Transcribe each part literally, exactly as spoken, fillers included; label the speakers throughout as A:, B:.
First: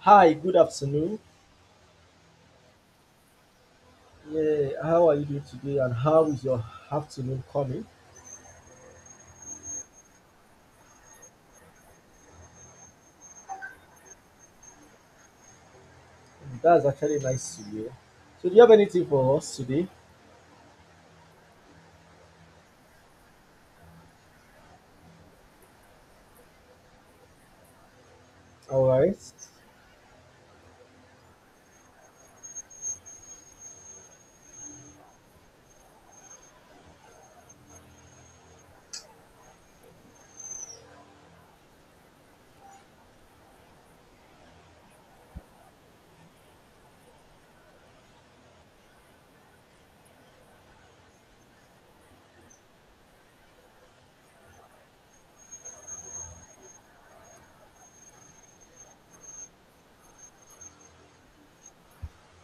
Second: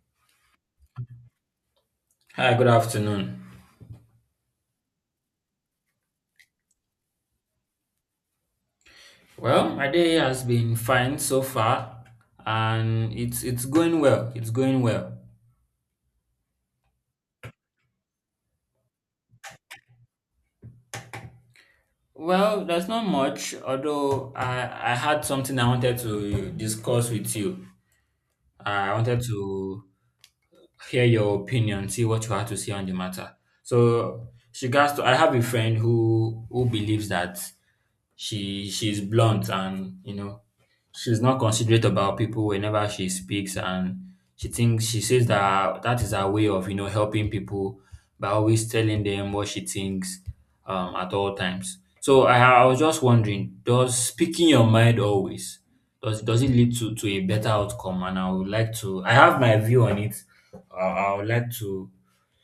A: Hi, good afternoon.
B: Hi, good afternoon.
A: Yeah, how are you doing today and how is your afternoon coming?
B: Well, my day has been fine so far, and it's it's going well. It's going well.
A: That's actually nice to hear. So, do you have anything for us today?
B: Well, there's not much, although I I had something I wanted to discuss with you.
A: All
B: I
A: right.
B: wanted to hear your opinion, see what you had to say on the matter. So, she regards to I have a friend who who believes that she she's blunt and you know she's not considerate about people whenever she speaks, and she thinks she says that that is her way of you know helping people by always telling them what she thinks um, at all times. So I, I was just wondering, does speaking your mind always does does it lead to to a better outcome? And I would like to. I have my view on it. Uh, I would like to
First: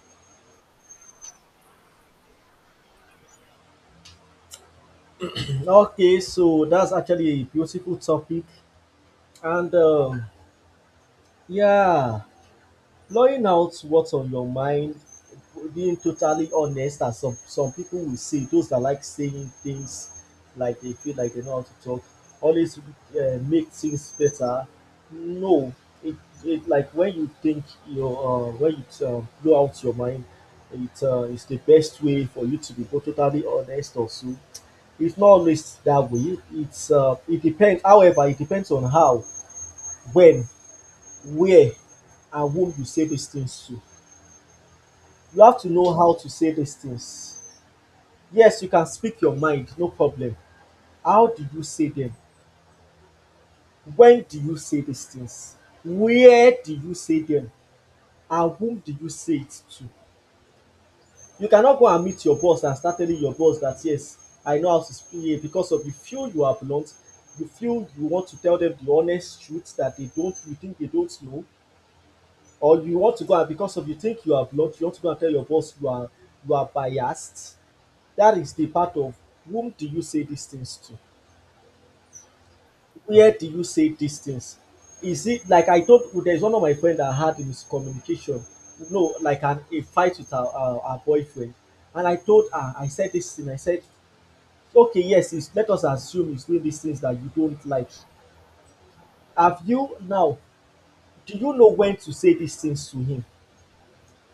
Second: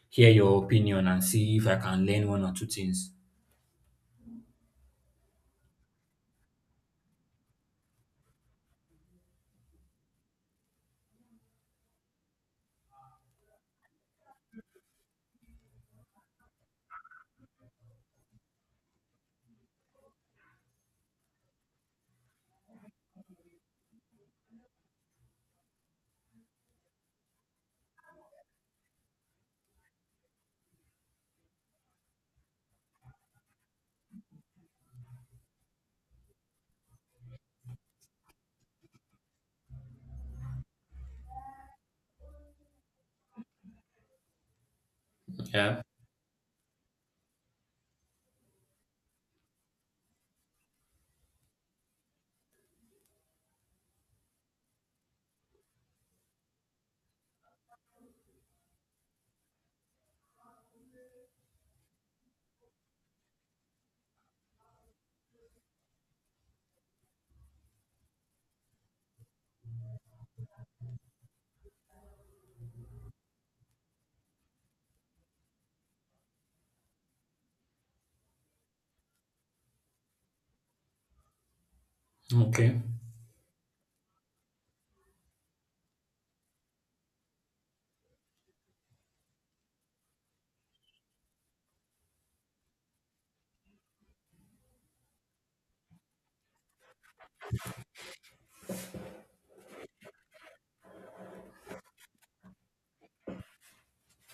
B: hear your opinion and see if I can learn one or two things.
A: Okay, so that's actually a beautiful topic. And um, yeah, blowing out what's on your mind, being totally honest, as some some people will say, those that like saying things like they feel like they know how to talk, always uh, make things better. No, it, it like when you think your uh, when you uh, blow out your mind, it uh, is the best way for you to be both totally honest also. It's not always that way. It's uh, it depends. However, it depends on how, when, where, and whom you say these things to. You have to
B: Yeah.
A: know how to say these things. Yes, you can speak your mind, no problem. How did you say them? When do you say these things? Where do you say them? And whom did you say it to? You cannot go and meet your boss and start telling your boss that, yes, I know how to speak here because of the few you have learnt, the few you want to tell them the honest truth that they don't, you think they don't know, or you want to go and, because of you think you have learnt, you want to go and tell your boss you are you are biased. That is the part of whom do you say these things to?
B: Okay.
A: Where do you say these things? Is it like I told there's one of my friend that had a miscommunication, no, like an a fight with her, her her boyfriend, and I told her, I said this thing. I said, okay, yes, it's, let us assume he's doing these things that you don't like. Have you now? Do you know when to say these things to him,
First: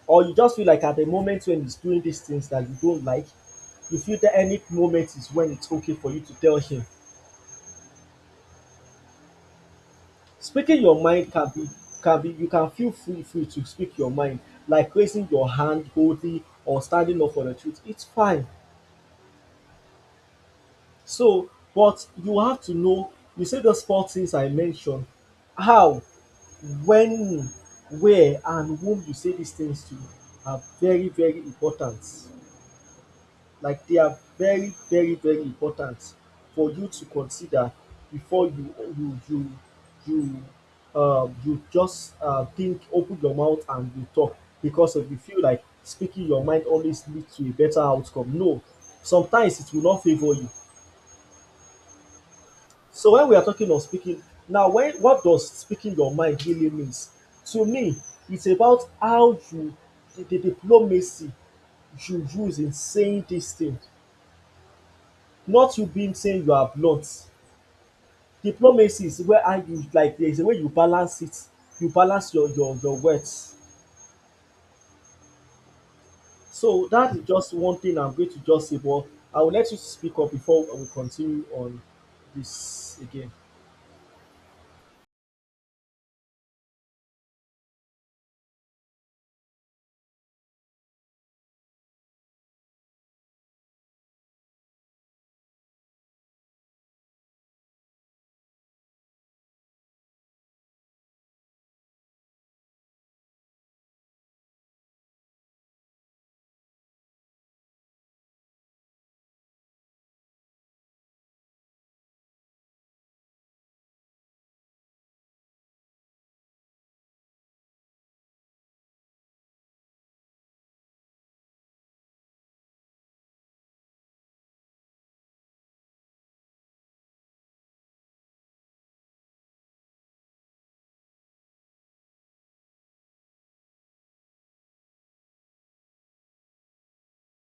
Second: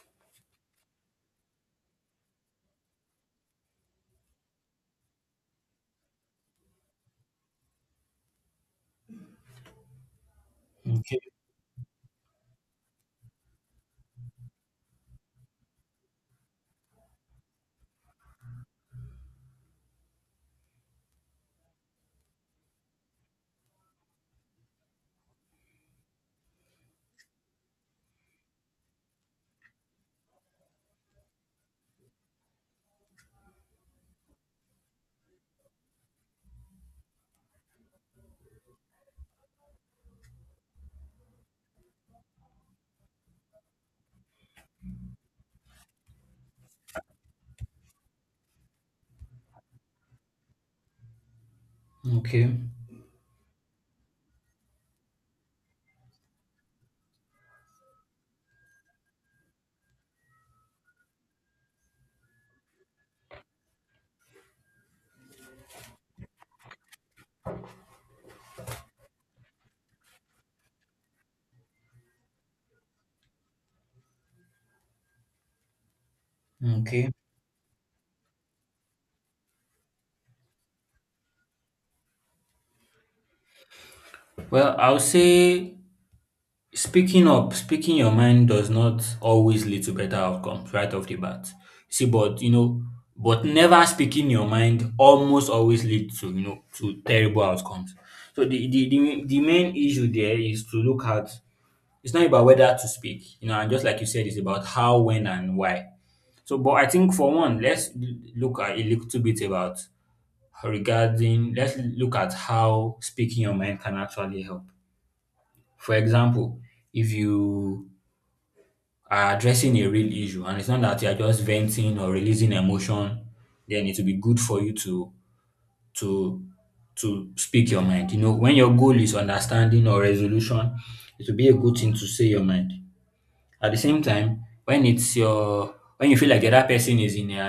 A: or you just feel like at the moment when he's doing these things that you don't like, you feel that any moment is when it's okay for you to tell him. Speaking your
B: Okay.
A: mind can be can be you can feel free free to speak your mind, like raising your hand boldly or standing up for the truth. It's fine. So, but you have to know, you see those four things I mentioned, how, when, where, and whom you say these things to are very, very important, like they are very, very, very important for you to consider before you you you you um you just uh, think, open your mouth, and you talk, because if you feel like speaking your mind always leads to a better outcome, no, sometimes it will not favor you.
B: Okay.
A: So when we are talking of speaking, now, when what does speaking your mind really means to me, it's about how you the, the diplomacy you use in saying these things, not you being saying you are blunt. Diplomacy is where, how you, like, there is a way you balance it, you balance your your your words. So
B: Okay.
A: that is just one thing I'm going to just say, but I will let you speak up before we continue on this again.
B: Well, I'll say, speaking up, speaking your mind does not always lead to better outcomes right off the bat. See, but you know, but never speaking your mind almost always leads to, you know, to terrible outcomes. So the the, the the main issue there is to look at, it's not about whether to speak, you know, and just like you said, it's about how, when, and why. So, but I think for one, let's l- look at a little bit about regarding. Let's look at how speaking your mind can actually help. For example, if you are addressing a real issue and it's not that you're just venting or releasing emotion, then it will be good for you to to to speak your mind, you know, when your goal is understanding or resolution, it will be a good thing to say your mind. At the same time, when it's your when you feel like the other person is in a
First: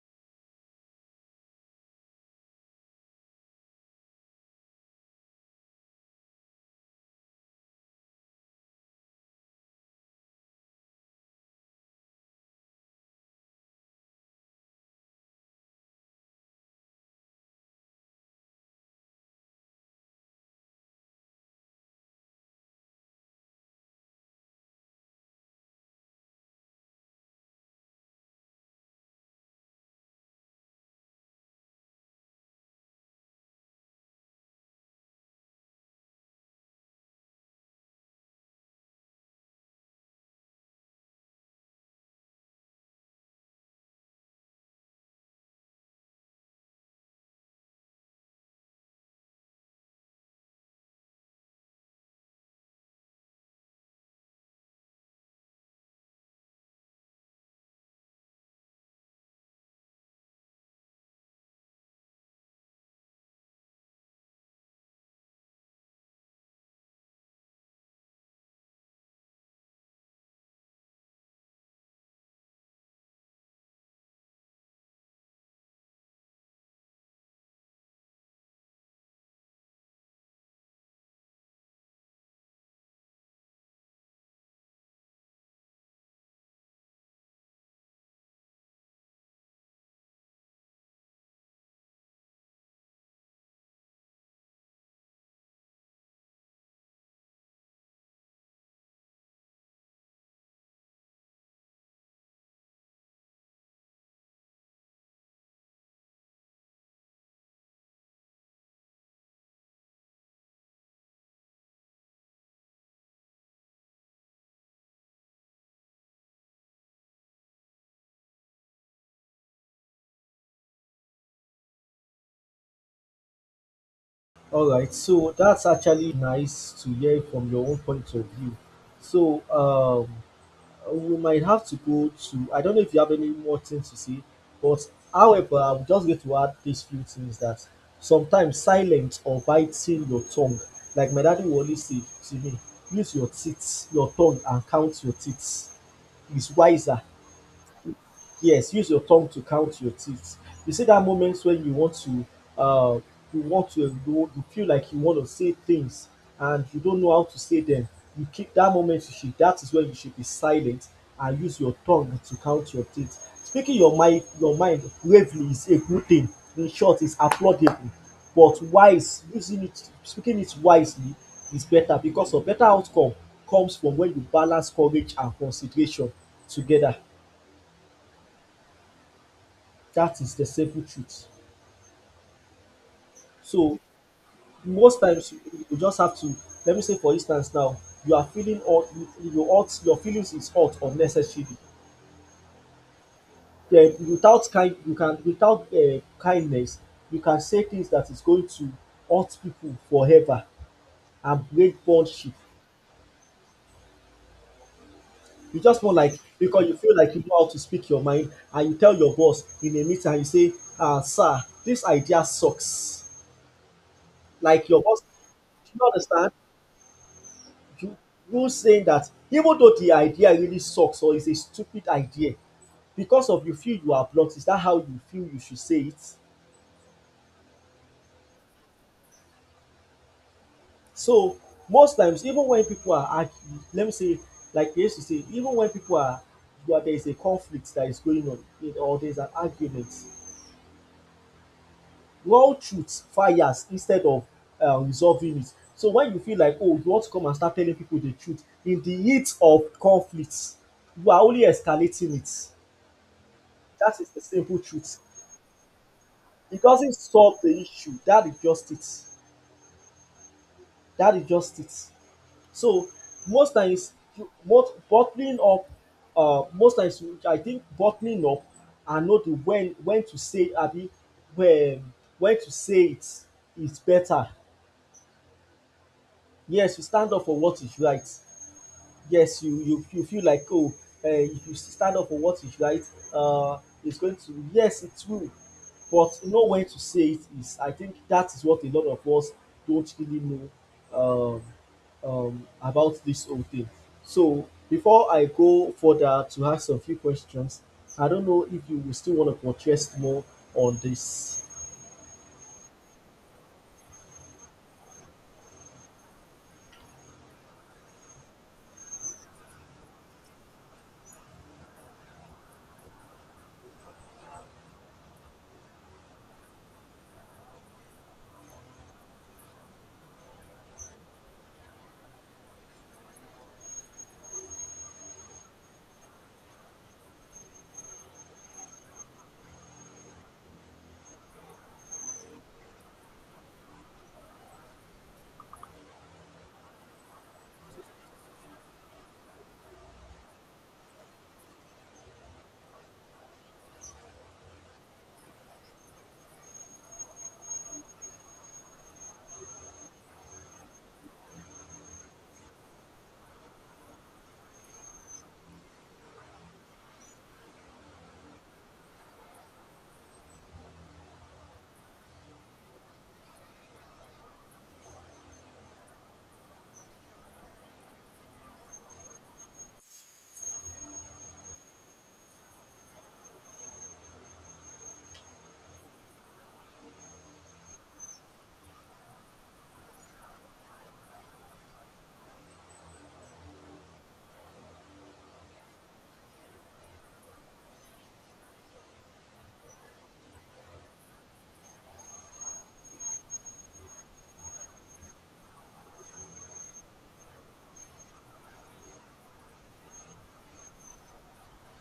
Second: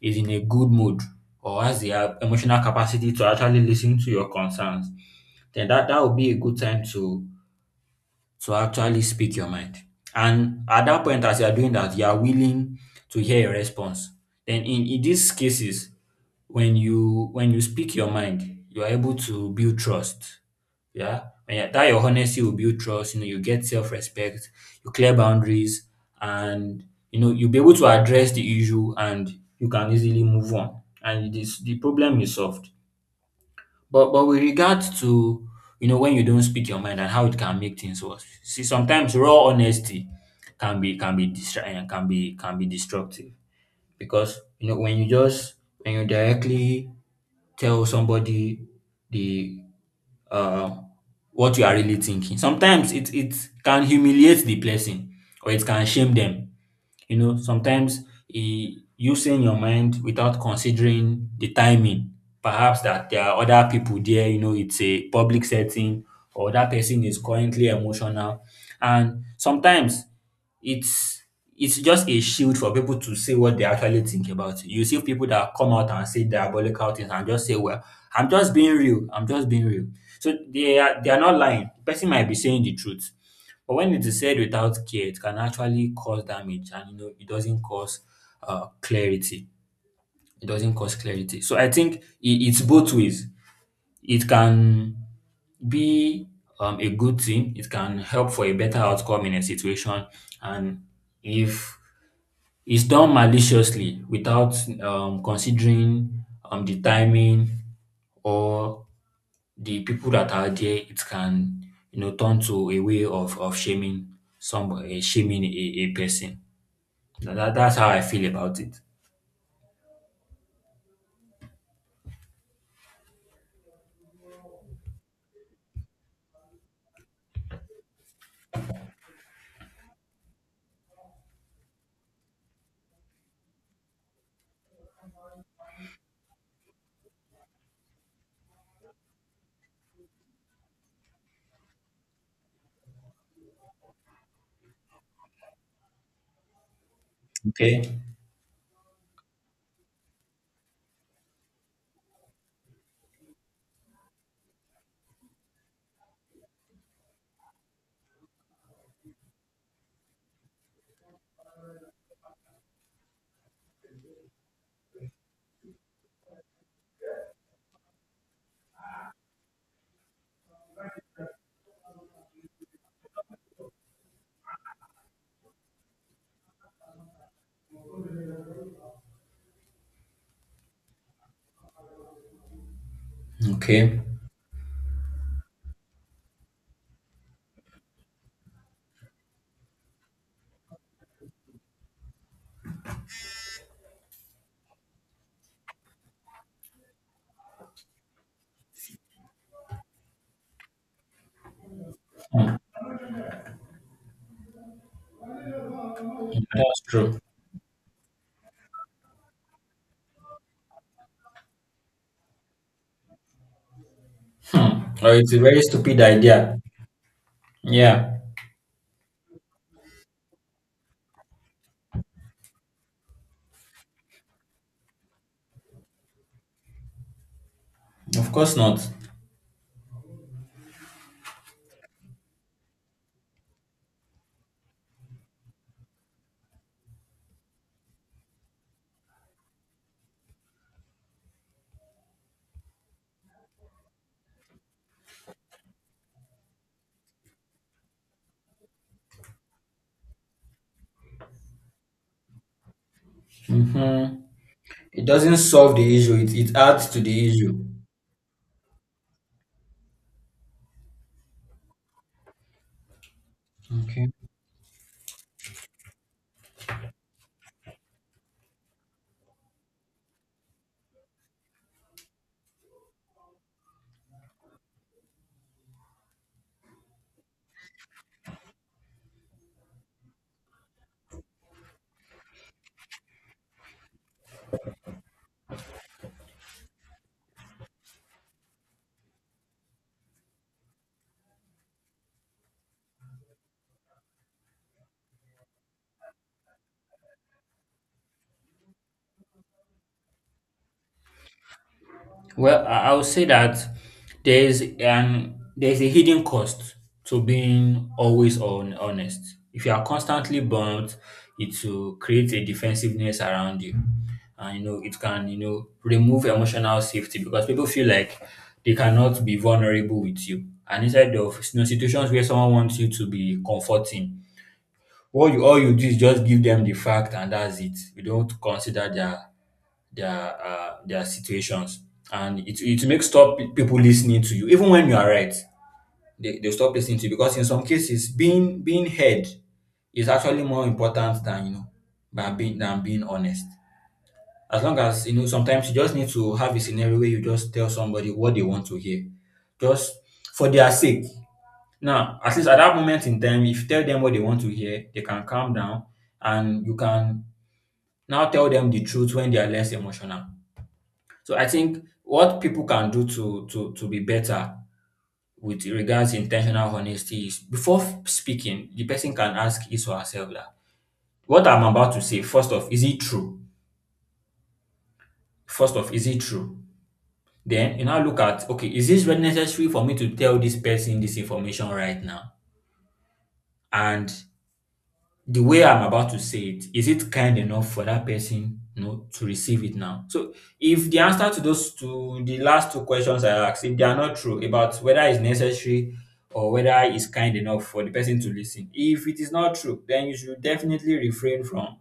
B: is in a good mood or has the uh, emotional capacity to actually listen to your concerns, then that that would be a good time to to actually speak your mind. And at that point, as you are doing that, you are willing to hear a response. Then in, in these cases, when you when you speak your mind, you are able to build trust. Yeah. And yeah, that your honesty will build trust, you know, you get self-respect, you clear boundaries, and you know, you'll be able to address the issue and you can easily move on. And this, the problem is solved. But but with regards to, you know, when you don't speak your mind and how it can make things worse. See, sometimes raw honesty can be can be distra- eh, can be can be destructive because you know when you just when you directly tell somebody the uh, what you are really thinking. Sometimes it it can humiliate the person or it can shame them, you know, sometimes e you saying your mind without considering the timing. Perhaps that there are other people there, you know, it's a public setting or that person is currently emotional. And sometimes it's it's just a shield for people to say what they actually think about. You see people that come out and say diabolical things and just say, well, I'm just being real. I'm just being real. So they are they are not lying. The person might be saying the truth. But when it is said without care, it can actually cause damage and you know it doesn't cause uh, clarity. It doesn't cause clarity. So I think i- it's both ways. It can be um, a good thing. It can help for a better outcome in a situation. And if it's done maliciously without um, considering um, the timing or the people that are there, it can, you know, turn to a way of of shaming somebody, shaming a, a person. Tha- That, that's how I feel about it.
A: All right, so that's actually nice to hear from your own point of view. So um we might have to go to I don't know if you have any more things to say, but however, I'm just going to add these few things, that sometimes silence or biting your tongue, like my daddy will always say to me, use your teeth, your tongue, and count your teeth, is wiser.
B: Okay.
A: Yes, use your tongue to count your teeth. You see that moment when you want to um you want to go you feel like you want to say things, and you don't know how to say them, you keep that moment you should that is when you should be silent and use your tongue to count your teeth. Speaking your mind your mind bravely is a good thing. In short, it's applaudable. But wise using it speaking it wisely is better, because of better outcome comes from when you balance courage and consideration together. That is the simple truth. So
B: Okay.
A: most times you you just have to, let me say, for instance, now you are feeling hot, you you hot your feelings is hot unnecessarily, then without kind you can without um kindness, you can say things that is going to hurt people forever and break bondship. You just want, like, because you
B: That's
A: feel like
B: true.
A: you know how to speak your mind, and you tell your boss in a meeting and you say, ah, sir, this idea sucks, like your boss.
B: Or it's a very
A: Do you
B: stupid
A: understand?
B: idea.
A: you
B: Yeah.
A: you saying that, even though the idea really sucks or is a stupid idea, because of you feel you are blocked, is that how you feel you should say it?
B: Of course not.
A: So most times, even when people are arguing, let me say, like they used to say, even when people are, where there is a conflict that is going on, in- or there is an argument, raw truth fires instead of um, resolving it. So when you feel like, oh, you want to come and start telling people the truth in the heat of conflict, you are only escalating it. That is
B: Mm-hmm.
A: the simple truth.
B: It doesn't solve the issue. It, it
A: It
B: adds
A: doesn't
B: to the
A: solve the
B: issue.
A: issue. That is just it. That is just it. So most times
B: Okay.
A: you- most bottling up, uh, most times you- I think bottling up and know the when when to say, abi, um when to say it, is better. Yes, you stand up for what is right. Yes, you you you feel like, oh, um if you stand up for what is right, um it's going to, yes, it will, but know when to say it, is, I think, that is what a lot of us don't really know um, um, about this whole thing. So before I go further to ask a few questions, I don't know if you will still want to contrast more on this.
B: Well, I I would say that there's an there's a hidden cost to being always on honest. If you are constantly burnt, it will create a defensiveness around you. And you know, it can, you know, remove emotional safety because people feel like they cannot be vulnerable with you. And instead of you know, situations where someone wants you to be comforting, what you all you do is just give them the fact and that's it. You don't consider their their uh, their situations and it, it makes stop people listening to you even when you are right, they, they stop listening to you because in some cases being being heard is actually more important than, you know, than being than being honest. As long as you know sometimes you just need to have a scenario where you just tell somebody what they want to hear, just for their sake. Now at least at that moment in time, if you tell them what they want to hear, they can calm down and you can now tell them the truth when they are less emotional. So I think what people can do to to to be better with regards to intentional honesty is before f- speaking, the person can ask his or herself that what I'm about to say, first off, is it true? First off, is it true? Then you now look at, okay, is this really necessary for me to tell this person this information right now? And the way I'm about to say it, is it kind enough for that person, you know, to receive it now? So if the answer to those two, the last two questions I asked, if they are not true about whether it's necessary or whether it's kind enough for the person to listen, if it is not true, then you should definitely refrain from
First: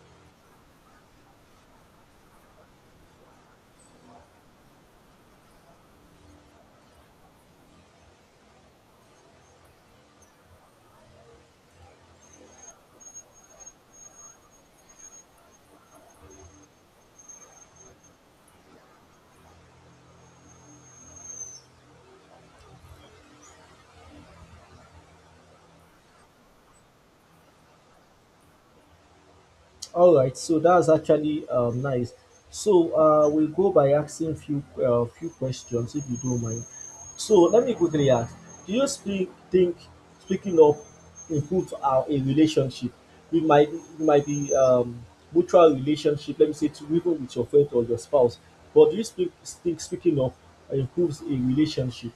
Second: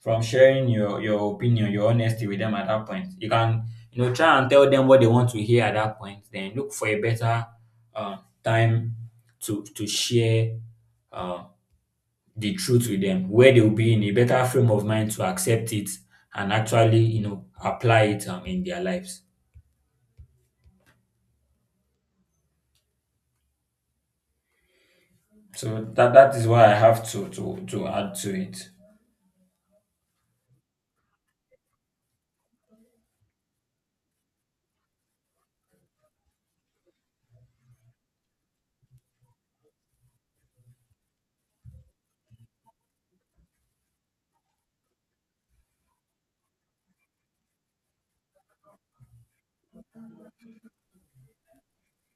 B: from sharing your your opinion, your honesty with them at that point. You can, you know, try and tell them what they want to hear at that point. Then look for a better uh, time to to share uh, the truth with them where they'll be in a better frame of mind to accept it and actually you know apply it um, in their lives. So that that is why I have to to to add to it.
A: All right, so that's actually um, nice. So uh, we'll go by asking few uh, few questions if you don't mind. So let me quickly ask: Do you speak think speaking up improves our a relationship? It might it might be um, mutual relationship. Let me say, to even with your friend or your spouse. But do you speak think speaking up improves a relationship?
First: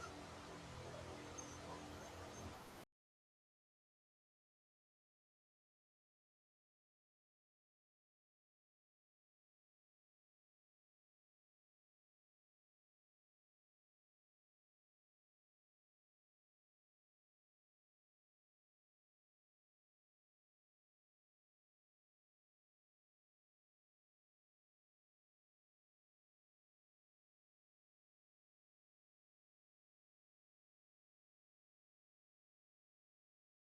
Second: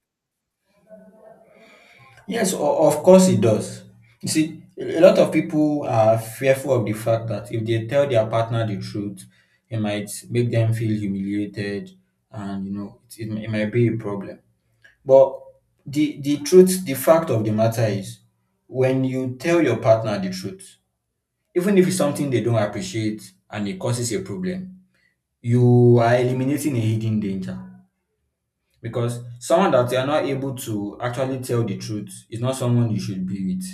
B: Yes, o- of course it does. You see, a lot of people are fearful of the fact that if they tell their partner the truth, it might make them feel humiliated, and you know, it, it, it might be a problem. But the the truth, the fact of the matter is, when you tell your partner the truth, even if it's something they don't appreciate and it causes a problem, you are eliminating a hidden danger. Because someone that you are not able to actually tell the truth is not someone you should be with.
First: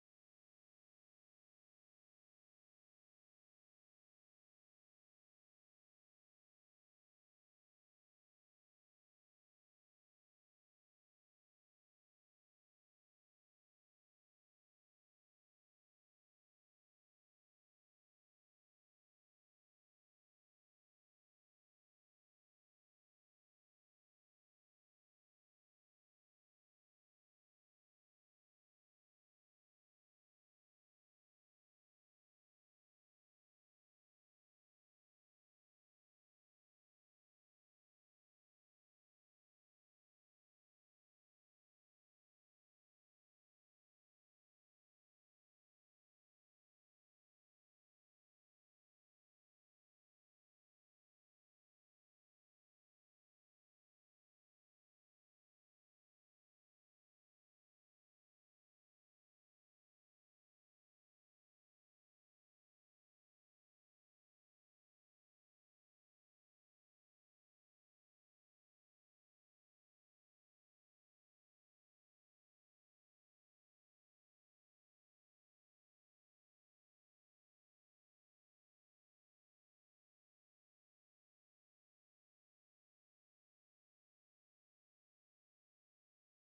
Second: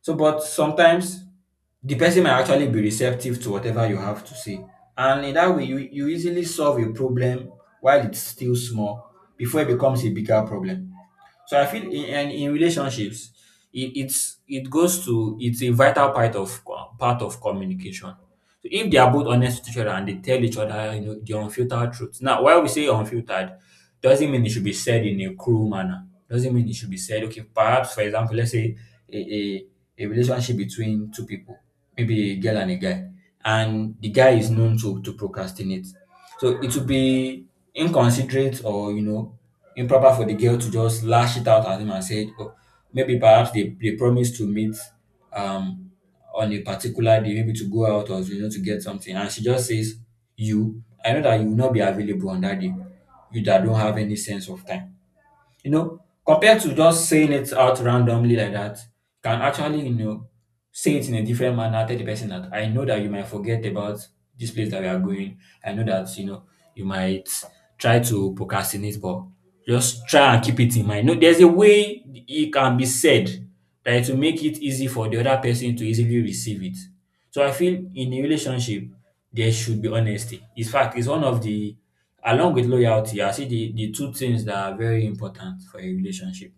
B: So, but sometimes the person might actually be receptive to whatever you have to say. And in that way, you, you easily solve a problem while it's still small before it becomes a bigger problem. So I feel in in, in relationships, it, it's it goes to it's a vital part of uh, part of communication. So if they are both honest with each other and they tell each other, you know, the unfiltered truth. Now, while we say unfiltered, doesn't mean it should be said in a cruel manner. Doesn't mean it should be said. Okay, perhaps for example, let's say a a, a relationship between two people, maybe a girl and a guy, and the guy is known to to procrastinate. So it would be inconsiderate or you know improper for the girl to just lash it out at him and said, oh, maybe perhaps they, they promised to meet um on a particular day, maybe to go out or you know to get something, and she just says, "You, I know that you will not be available on that day. You that don't have any sense of time." You know, compared to just saying it out randomly like that, you can actually, you know, say it in a different manner, tell the person that I know that you might forget about this place that we are going. I know that, you know, you might try to procrastinate, but just try and keep it in mind. No, there's a way it can be said that it will make it easy for the other person to easily receive it. So I feel in a relationship there should be honesty. In fact, it's one of the along with loyalty, I see the, the two things that are very important for a relationship.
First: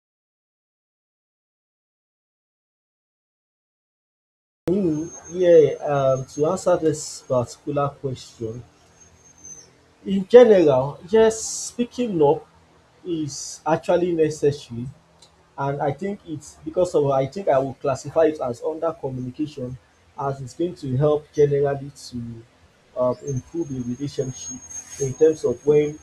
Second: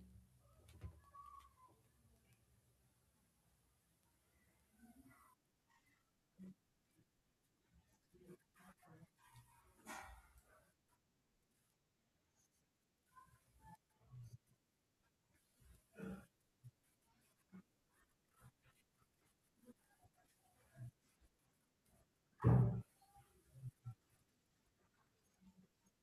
A: Hmm, yeah. Um, to answer this particular question, in general, yes, speaking up is actually necessary, and I think it's because of I think I would classify it as under communication, as it's going to help generally to um, improve the relationship, in terms of when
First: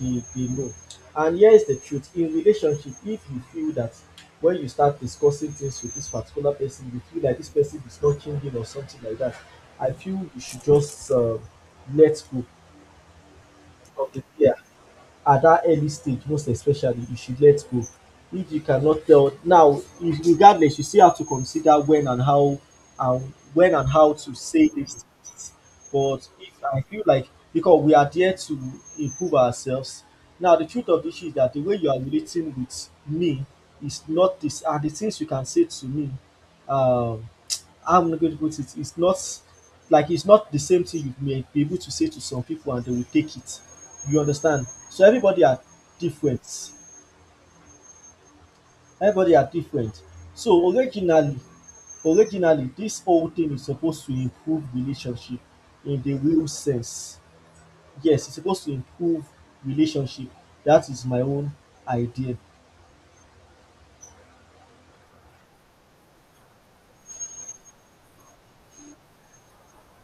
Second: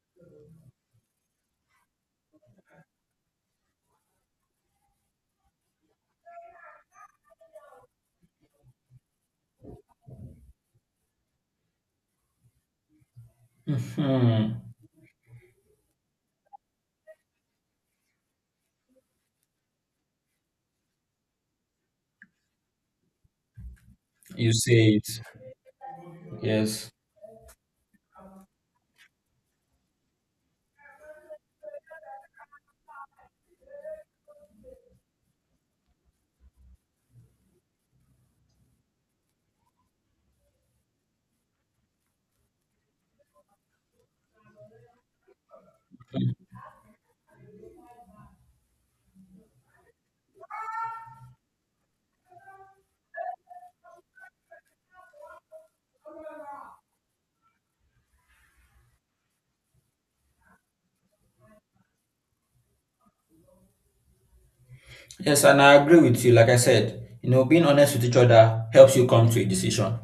A: they, they know. And here's the truth in relationship, if you feel that when you start discussing things with this particular person, you feel like this person is not changing or something like that, I feel you should just um let go of the
B: Hmm.
A: fear. At that early stage most especially you should let go. If you cannot tell now, if regardless you still have to consider when and how and when and how to
B: You
A: say
B: say
A: these
B: it.
A: things. But if I
B: Yes.
A: feel like, because we are there to improve ourselves, now the truth of the issue is that the way you are relating with me is not, this are the things you can say to me, um how am I going to put it, it's not, like it's not the same thing you may be able to say to some people and they will take it. You understand? So everybody are different. Everybody are different. So originally, originally this whole thing is supposed to improve relationship, in the real sense. Yes, it's supposed to improve relationship. That is my own idea.
B: Yes, and I agree with you. Like I said, you know, being honest with each other helps you come to a decision.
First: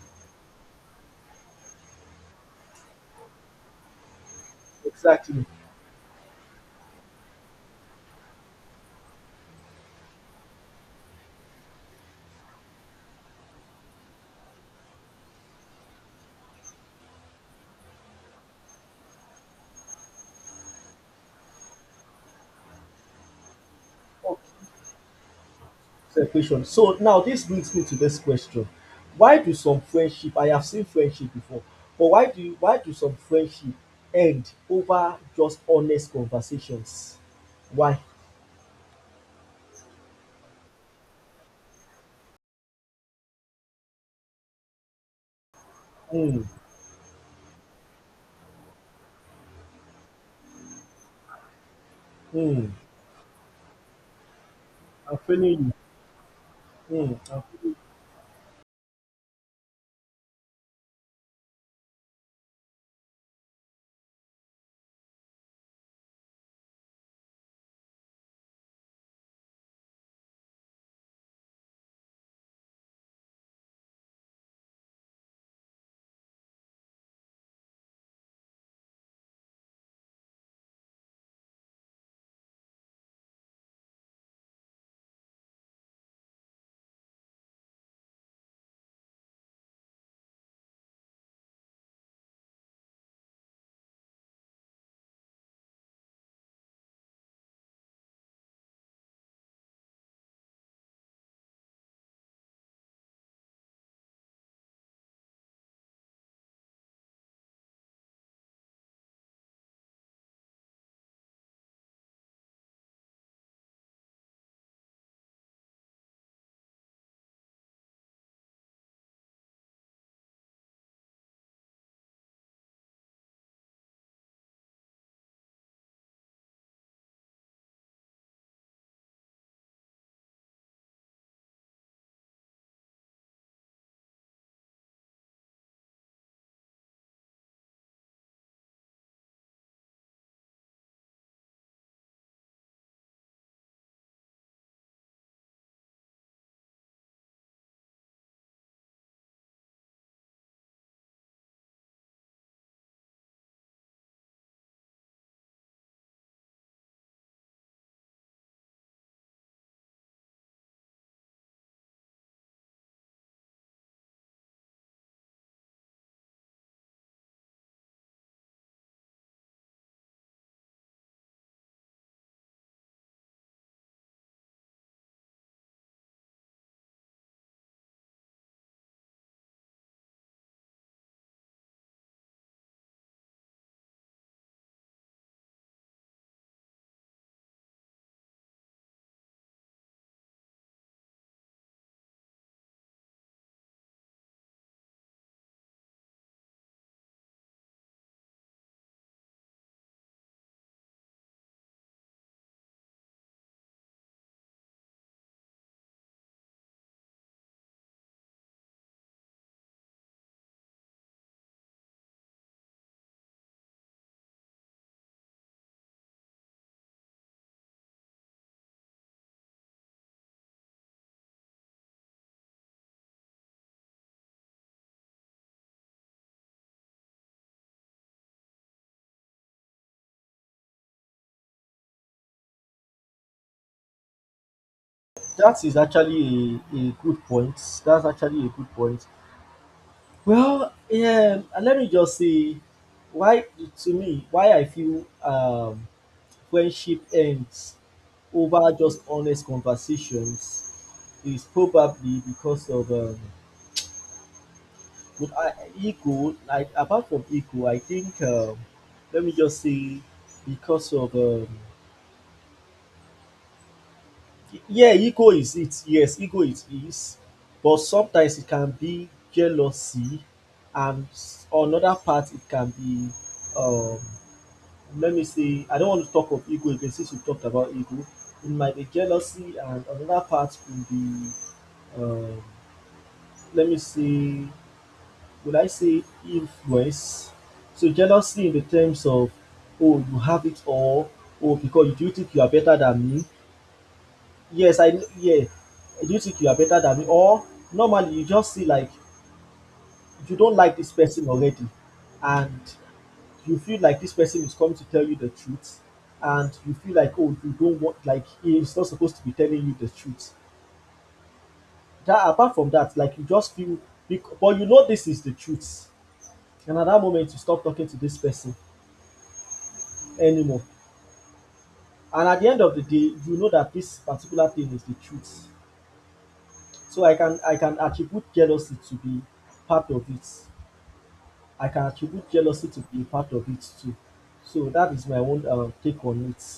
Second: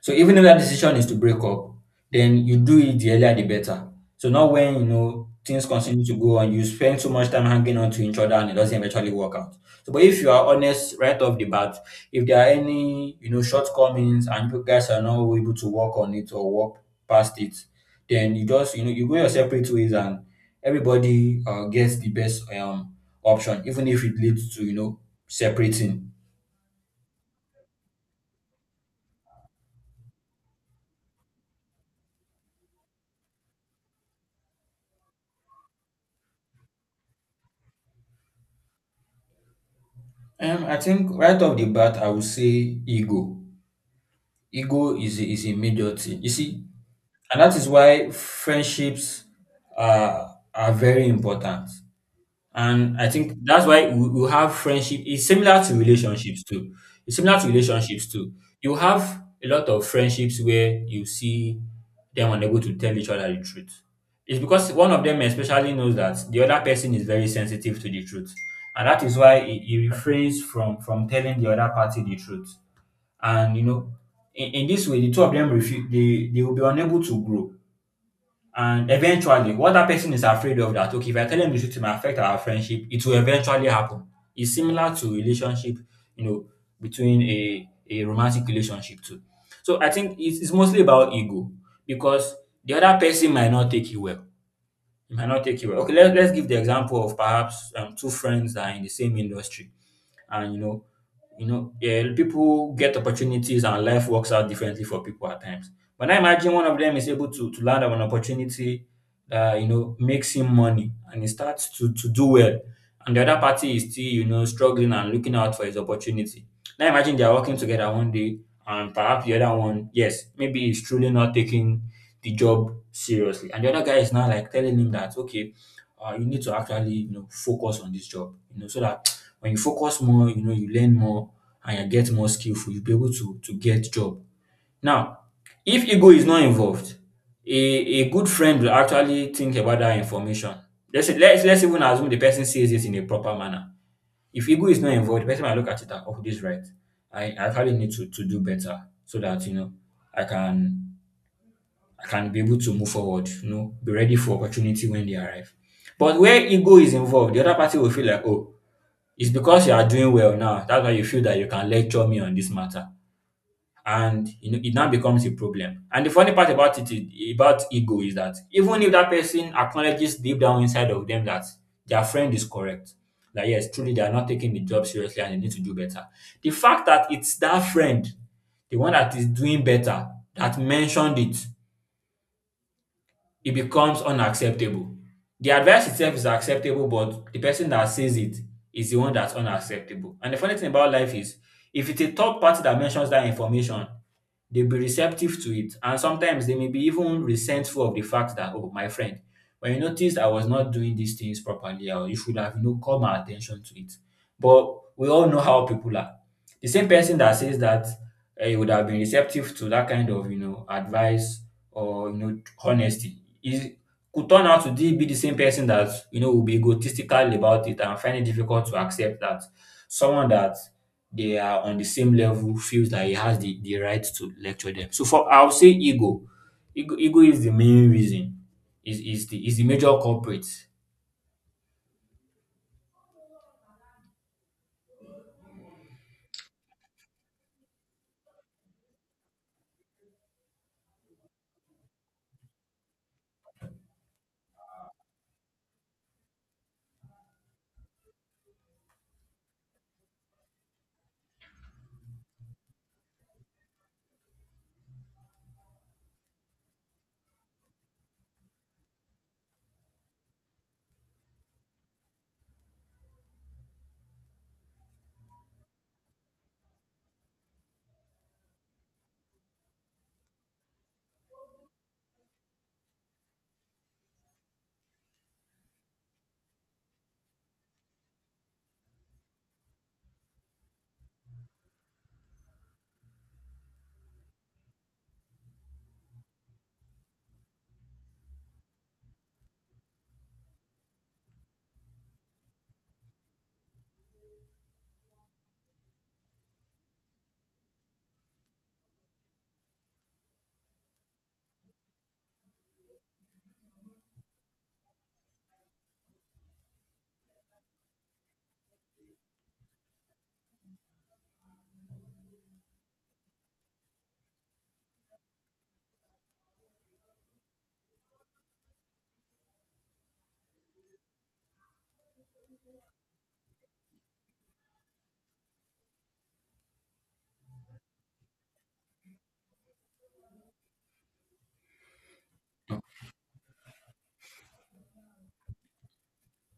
B: So even if that decision is to break up, then you do it the earlier the better. So not when you know
A: Exactly.
B: things continue to go on, you spend so much time hanging on to each other and it doesn't eventually work out. So, but if you are honest right off the bat, if there are any you know shortcomings and you guys are not able to work on it or work past it, then you just you know you go your separate ways and everybody uh, gets the best um option even if it leads to you know separating.
A: Separation. So now this brings me to this question. Why do some friendship, I have seen friendship before, but why do you why do some friendship end over just honest conversations? Why?
B: um I think right off the bat I would say ego. Ego is a, is a major thing you
A: Mm,
B: see, and that is why friendships are are very important.
A: mm,
B: And I think that's why we, we have friendship.
A: I'm
B: It's
A: feeling
B: similar to
A: you.
B: relationships too. It's
A: Mm,
B: similar
A: I'm feeling
B: to
A: you.
B: relationships too. You have a lot of friendships where you see them unable to tell each other the truth. It's because one of them especially knows that the other person is very sensitive to the truth. And that is why he, he refrains from, from telling the other party the truth. And you know, in, in this way, the two of them refu- they, they will be unable to grow, and eventually, what that person is afraid of, that okay, if I tell them the truth, it may affect our friendship, it will eventually happen. It's similar to relationship, you know, between a a romantic relationship too. So I think it's, it's mostly about ego, because the other person might not take you well. You might not take you well. Okay, let, let's give the example of perhaps um, two friends that are in the same industry, and you know you know, yeah, people get opportunities and life works out differently for people at times, but I imagine one of them is able to, to land on an opportunity that you know makes him money and he starts to, to do well, and the other party is still you know struggling and looking out for his opportunity. Now imagine they are working together one day, and perhaps the other one, yes, maybe he's truly not taking the job seriously, and the other guy is now like telling him that okay, uh, you need to actually you know focus on this job you know, so that when you focus more, you know, you learn more, and you get more skillful, you'll be able to, to get job. Now, if ego is not involved, a, a good friend will actually think about that information. Let's, let's let's even assume the person says it in a proper manner. If ego is not involved, the person might look at it and oh, this is right. I, I actually need to, to do better so that you know I can I can be able to move forward, you know, be ready for opportunity when they arrive. But where ego is involved, the other party will feel like, oh, it's because you are doing well now. That's why you feel that you can lecture me on this matter. And you know, it now becomes a problem. And the funny part about it, is- about ego, is that even if that person acknowledges deep down inside of them that their friend is correct, that yes, truly they are not taking the job seriously and they need to do better, the fact that it's that friend, the one that is doing better, that mentioned it, it becomes unacceptable. The advice itself is acceptable, but the person that says it is the one that's unacceptable. And the funny thing about life is if it's a third party that mentions that information, they'll be receptive to it. And sometimes they may be even resentful of the fact that, oh, my friend, when you noticed I was not doing these things properly, or you should have, you know, called my attention to it. But we all know how people are. The same person that says that eh, he would have been receptive to that kind of, you know, advice, or, you know, honesty is could turn out to be the same person that you know will be egotistical about it and find it difficult to accept that someone that they are on the same level feels that he has the, the right to lecture them. So for I'll say ego. Ego, ego is the main reason. Is is the is the major culprit.
A: That is actually a, a good point. That's actually a good point. Well, yeah, and let me just say, why to me why I feel um friendship ends over just honest conversations is probably because of, um, with I, ego. Like, apart from ego, I think, um, let me just say, because of, um, yeah, ego is it. Yes, ego it is, but sometimes it can be jealousy, and s- another part, it can be um, let me say, I don't want to talk of ego again since we talked about ego. It might be jealousy, and another part could be um, let me see, would I say influence. So jealousy in the terms of, oh, you have it all, oh, because you do you think you are better than me? Yes, I kn- yeah. Do you think you are better than me? Or normally you just see like you don't like this person already, and you feel like this person is coming to tell you the truth, and you feel like, oh, you don't want, like, he's not supposed to be telling you the truth. That apart from that, like, you just feel bec- but you know this is the truth, and at that moment you stop talking to this person anymore, and at the end of the day you know that this particular thing is the truth. So i can i can attribute jealousy to be part of it. I can attribute jealousy to be part of it too. So that is my own uh, take on it.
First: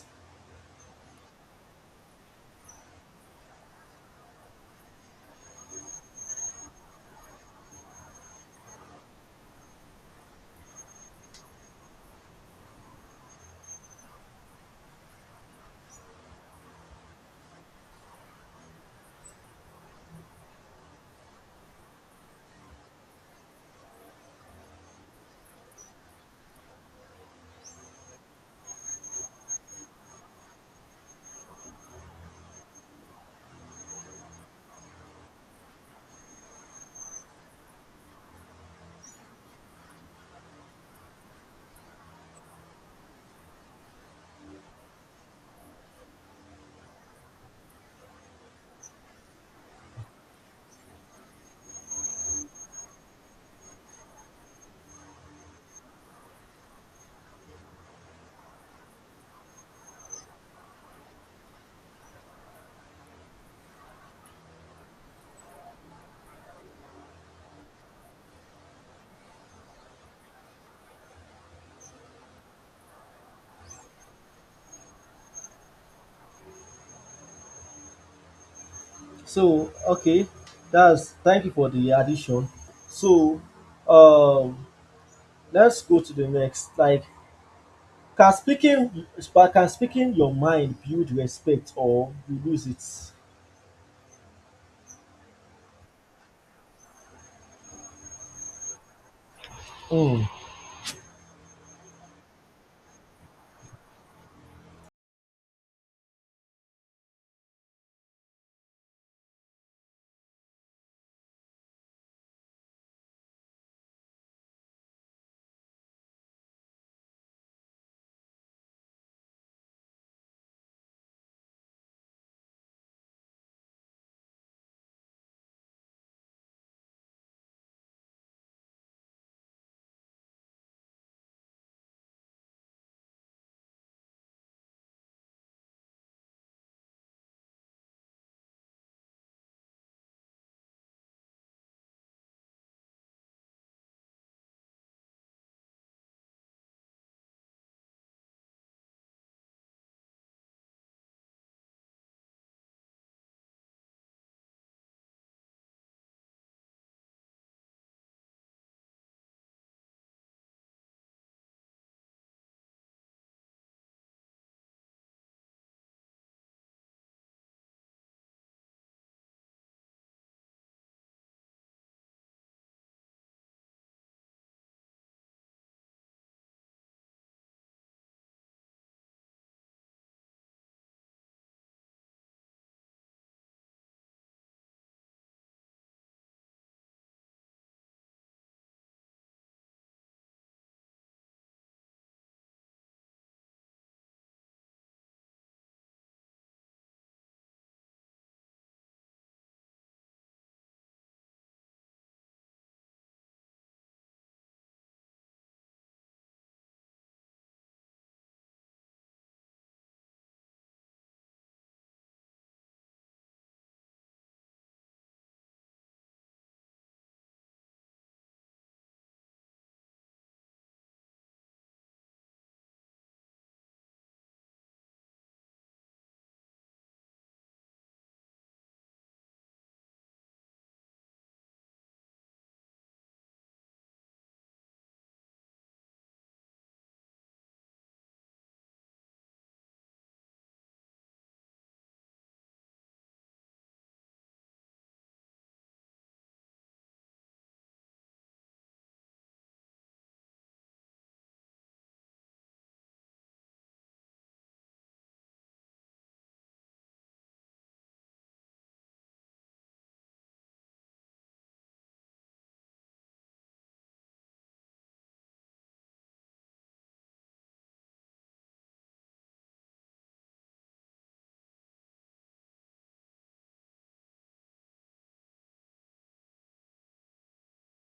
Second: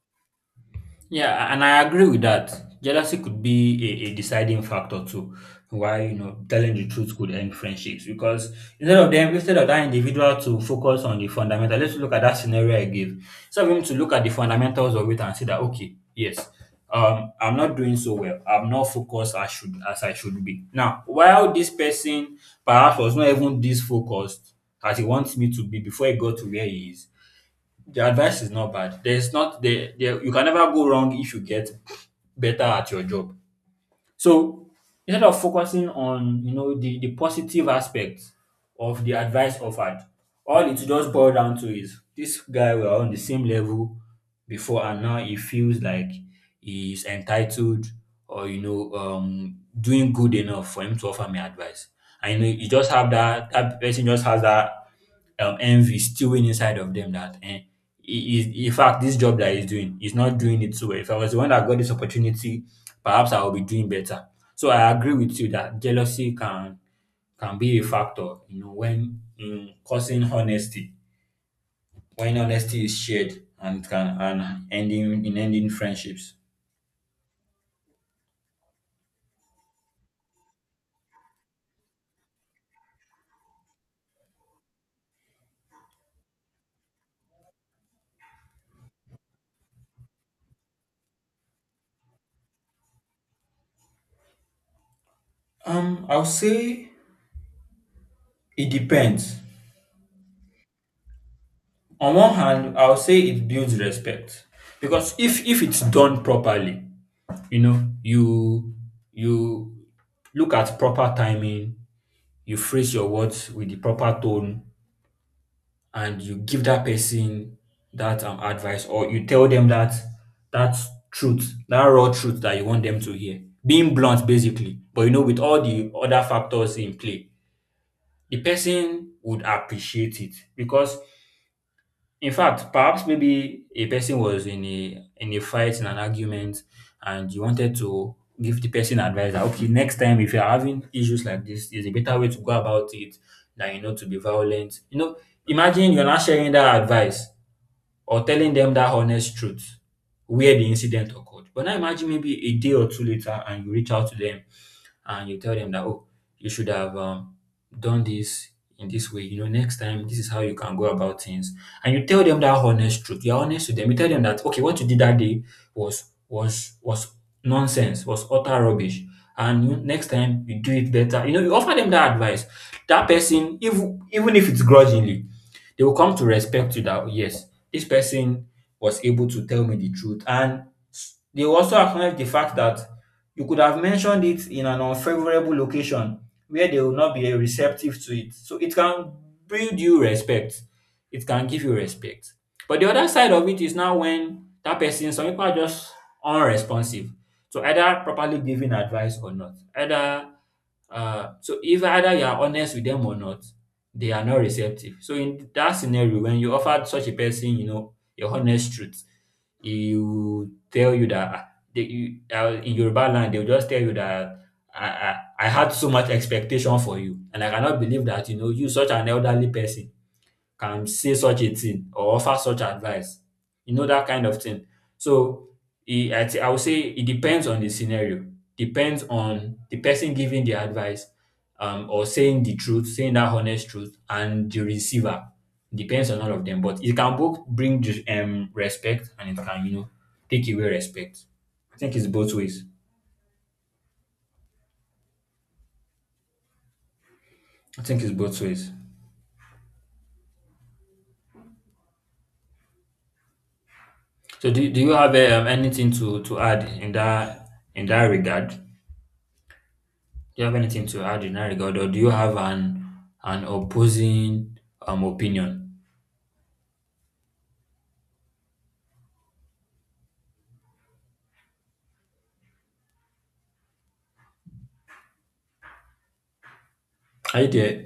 B: Yeah, and I agree with that. Jealousy could be a, a deciding factor too. Why you know telling the truth could end friendships, because instead of them instead of that individual to focus on the fundamental, let's look at that scenario I gave. So for him to look at the fundamentals of it and say that okay, yes, um, I'm not doing so well. I'm not focused as should as I should be. Now, while this person perhaps was not even this focused as he wants me to be before he got to where he is, the advice is not bad. There's not there, there you can never go wrong if you get better at your job. So instead of focusing on you know the, the positive aspects of the advice offered, all it just boils down to is this guy were on the same level before, and now he feels like he's entitled, or you know um doing good enough for him to offer me advice. And you know you just have that that person just has that um, envy stewing inside of them that eh, he, he, in fact this job that he's doing he's not doing it so well. If I was the one that got this opportunity, perhaps I would be doing better. So I agree with you that jealousy can can be a factor you know when in causing honesty when honesty is shared, and it can and ending in ending friendships.
A: So, okay, that's thank you for the addition. So um let's go to the next, like, can speaking but can speaking your mind build respect, or you lose it?
B: um I'll say it depends.
A: Hmm.
B: On one hand I'll say it builds respect, because if if it's done properly. You know, you you look at proper timing, you phrase your words with the proper tone, and you give that person that um, advice, or you tell them that that truth, that raw truth that you want them to hear. Being blunt, basically, but you know, with all the other factors in play, the person would appreciate it because in fact, perhaps maybe a person was in a in a fight, in an argument, and you wanted to give the person advice that okay, next time if you're having issues like this, there's a better way to go about it than you know to be violent. You know, imagine you're not sharing that advice or telling them that honest truth where the incident occurred. But now imagine maybe a day or two later and you reach out to them and you tell them that oh you should have um, done this in this way, you know, next time this is how you can go about things, and you tell them that honest truth, you're honest to them, you tell them that okay what you did that day was was was nonsense, was utter rubbish, and you- next time you do it better, you know, you offer them that advice. That person, even even if it's grudgingly, they will come to respect you, that oh, yes, this person was able to tell me the truth. And they also acknowledge the fact that you could have mentioned it in an unfavorable location where they will not be receptive to it. So it can build you respect. It can give you respect. But the other side of it is now when that person, some people are just unresponsive. So either properly giving advice or not. Either uh, so if either you are honest with them or not, they are not receptive. So in that scenario, when you offered such a person, you know, your honest truth, he will tell you that ah, they, you, uh, in Yoruba land, they'll just tell you that I, I, I had so much expectation for you, and I cannot believe that you know you such an elderly person can say such a thing or offer such advice. You know that kind of thing. So e- I thi- I would say it depends on the scenario, depends on the person giving the advice, um, or saying the truth, saying that honest truth, and the receiver. Depends on all of them, but it can both bring ju- um respect, and it can you know take away respect. I think it's both ways. I think it's both ways. So do, do you have um, anything to to add in that in that regard? Do you have anything to add in that regard, or do you have an an opposing um opinion? Are you there?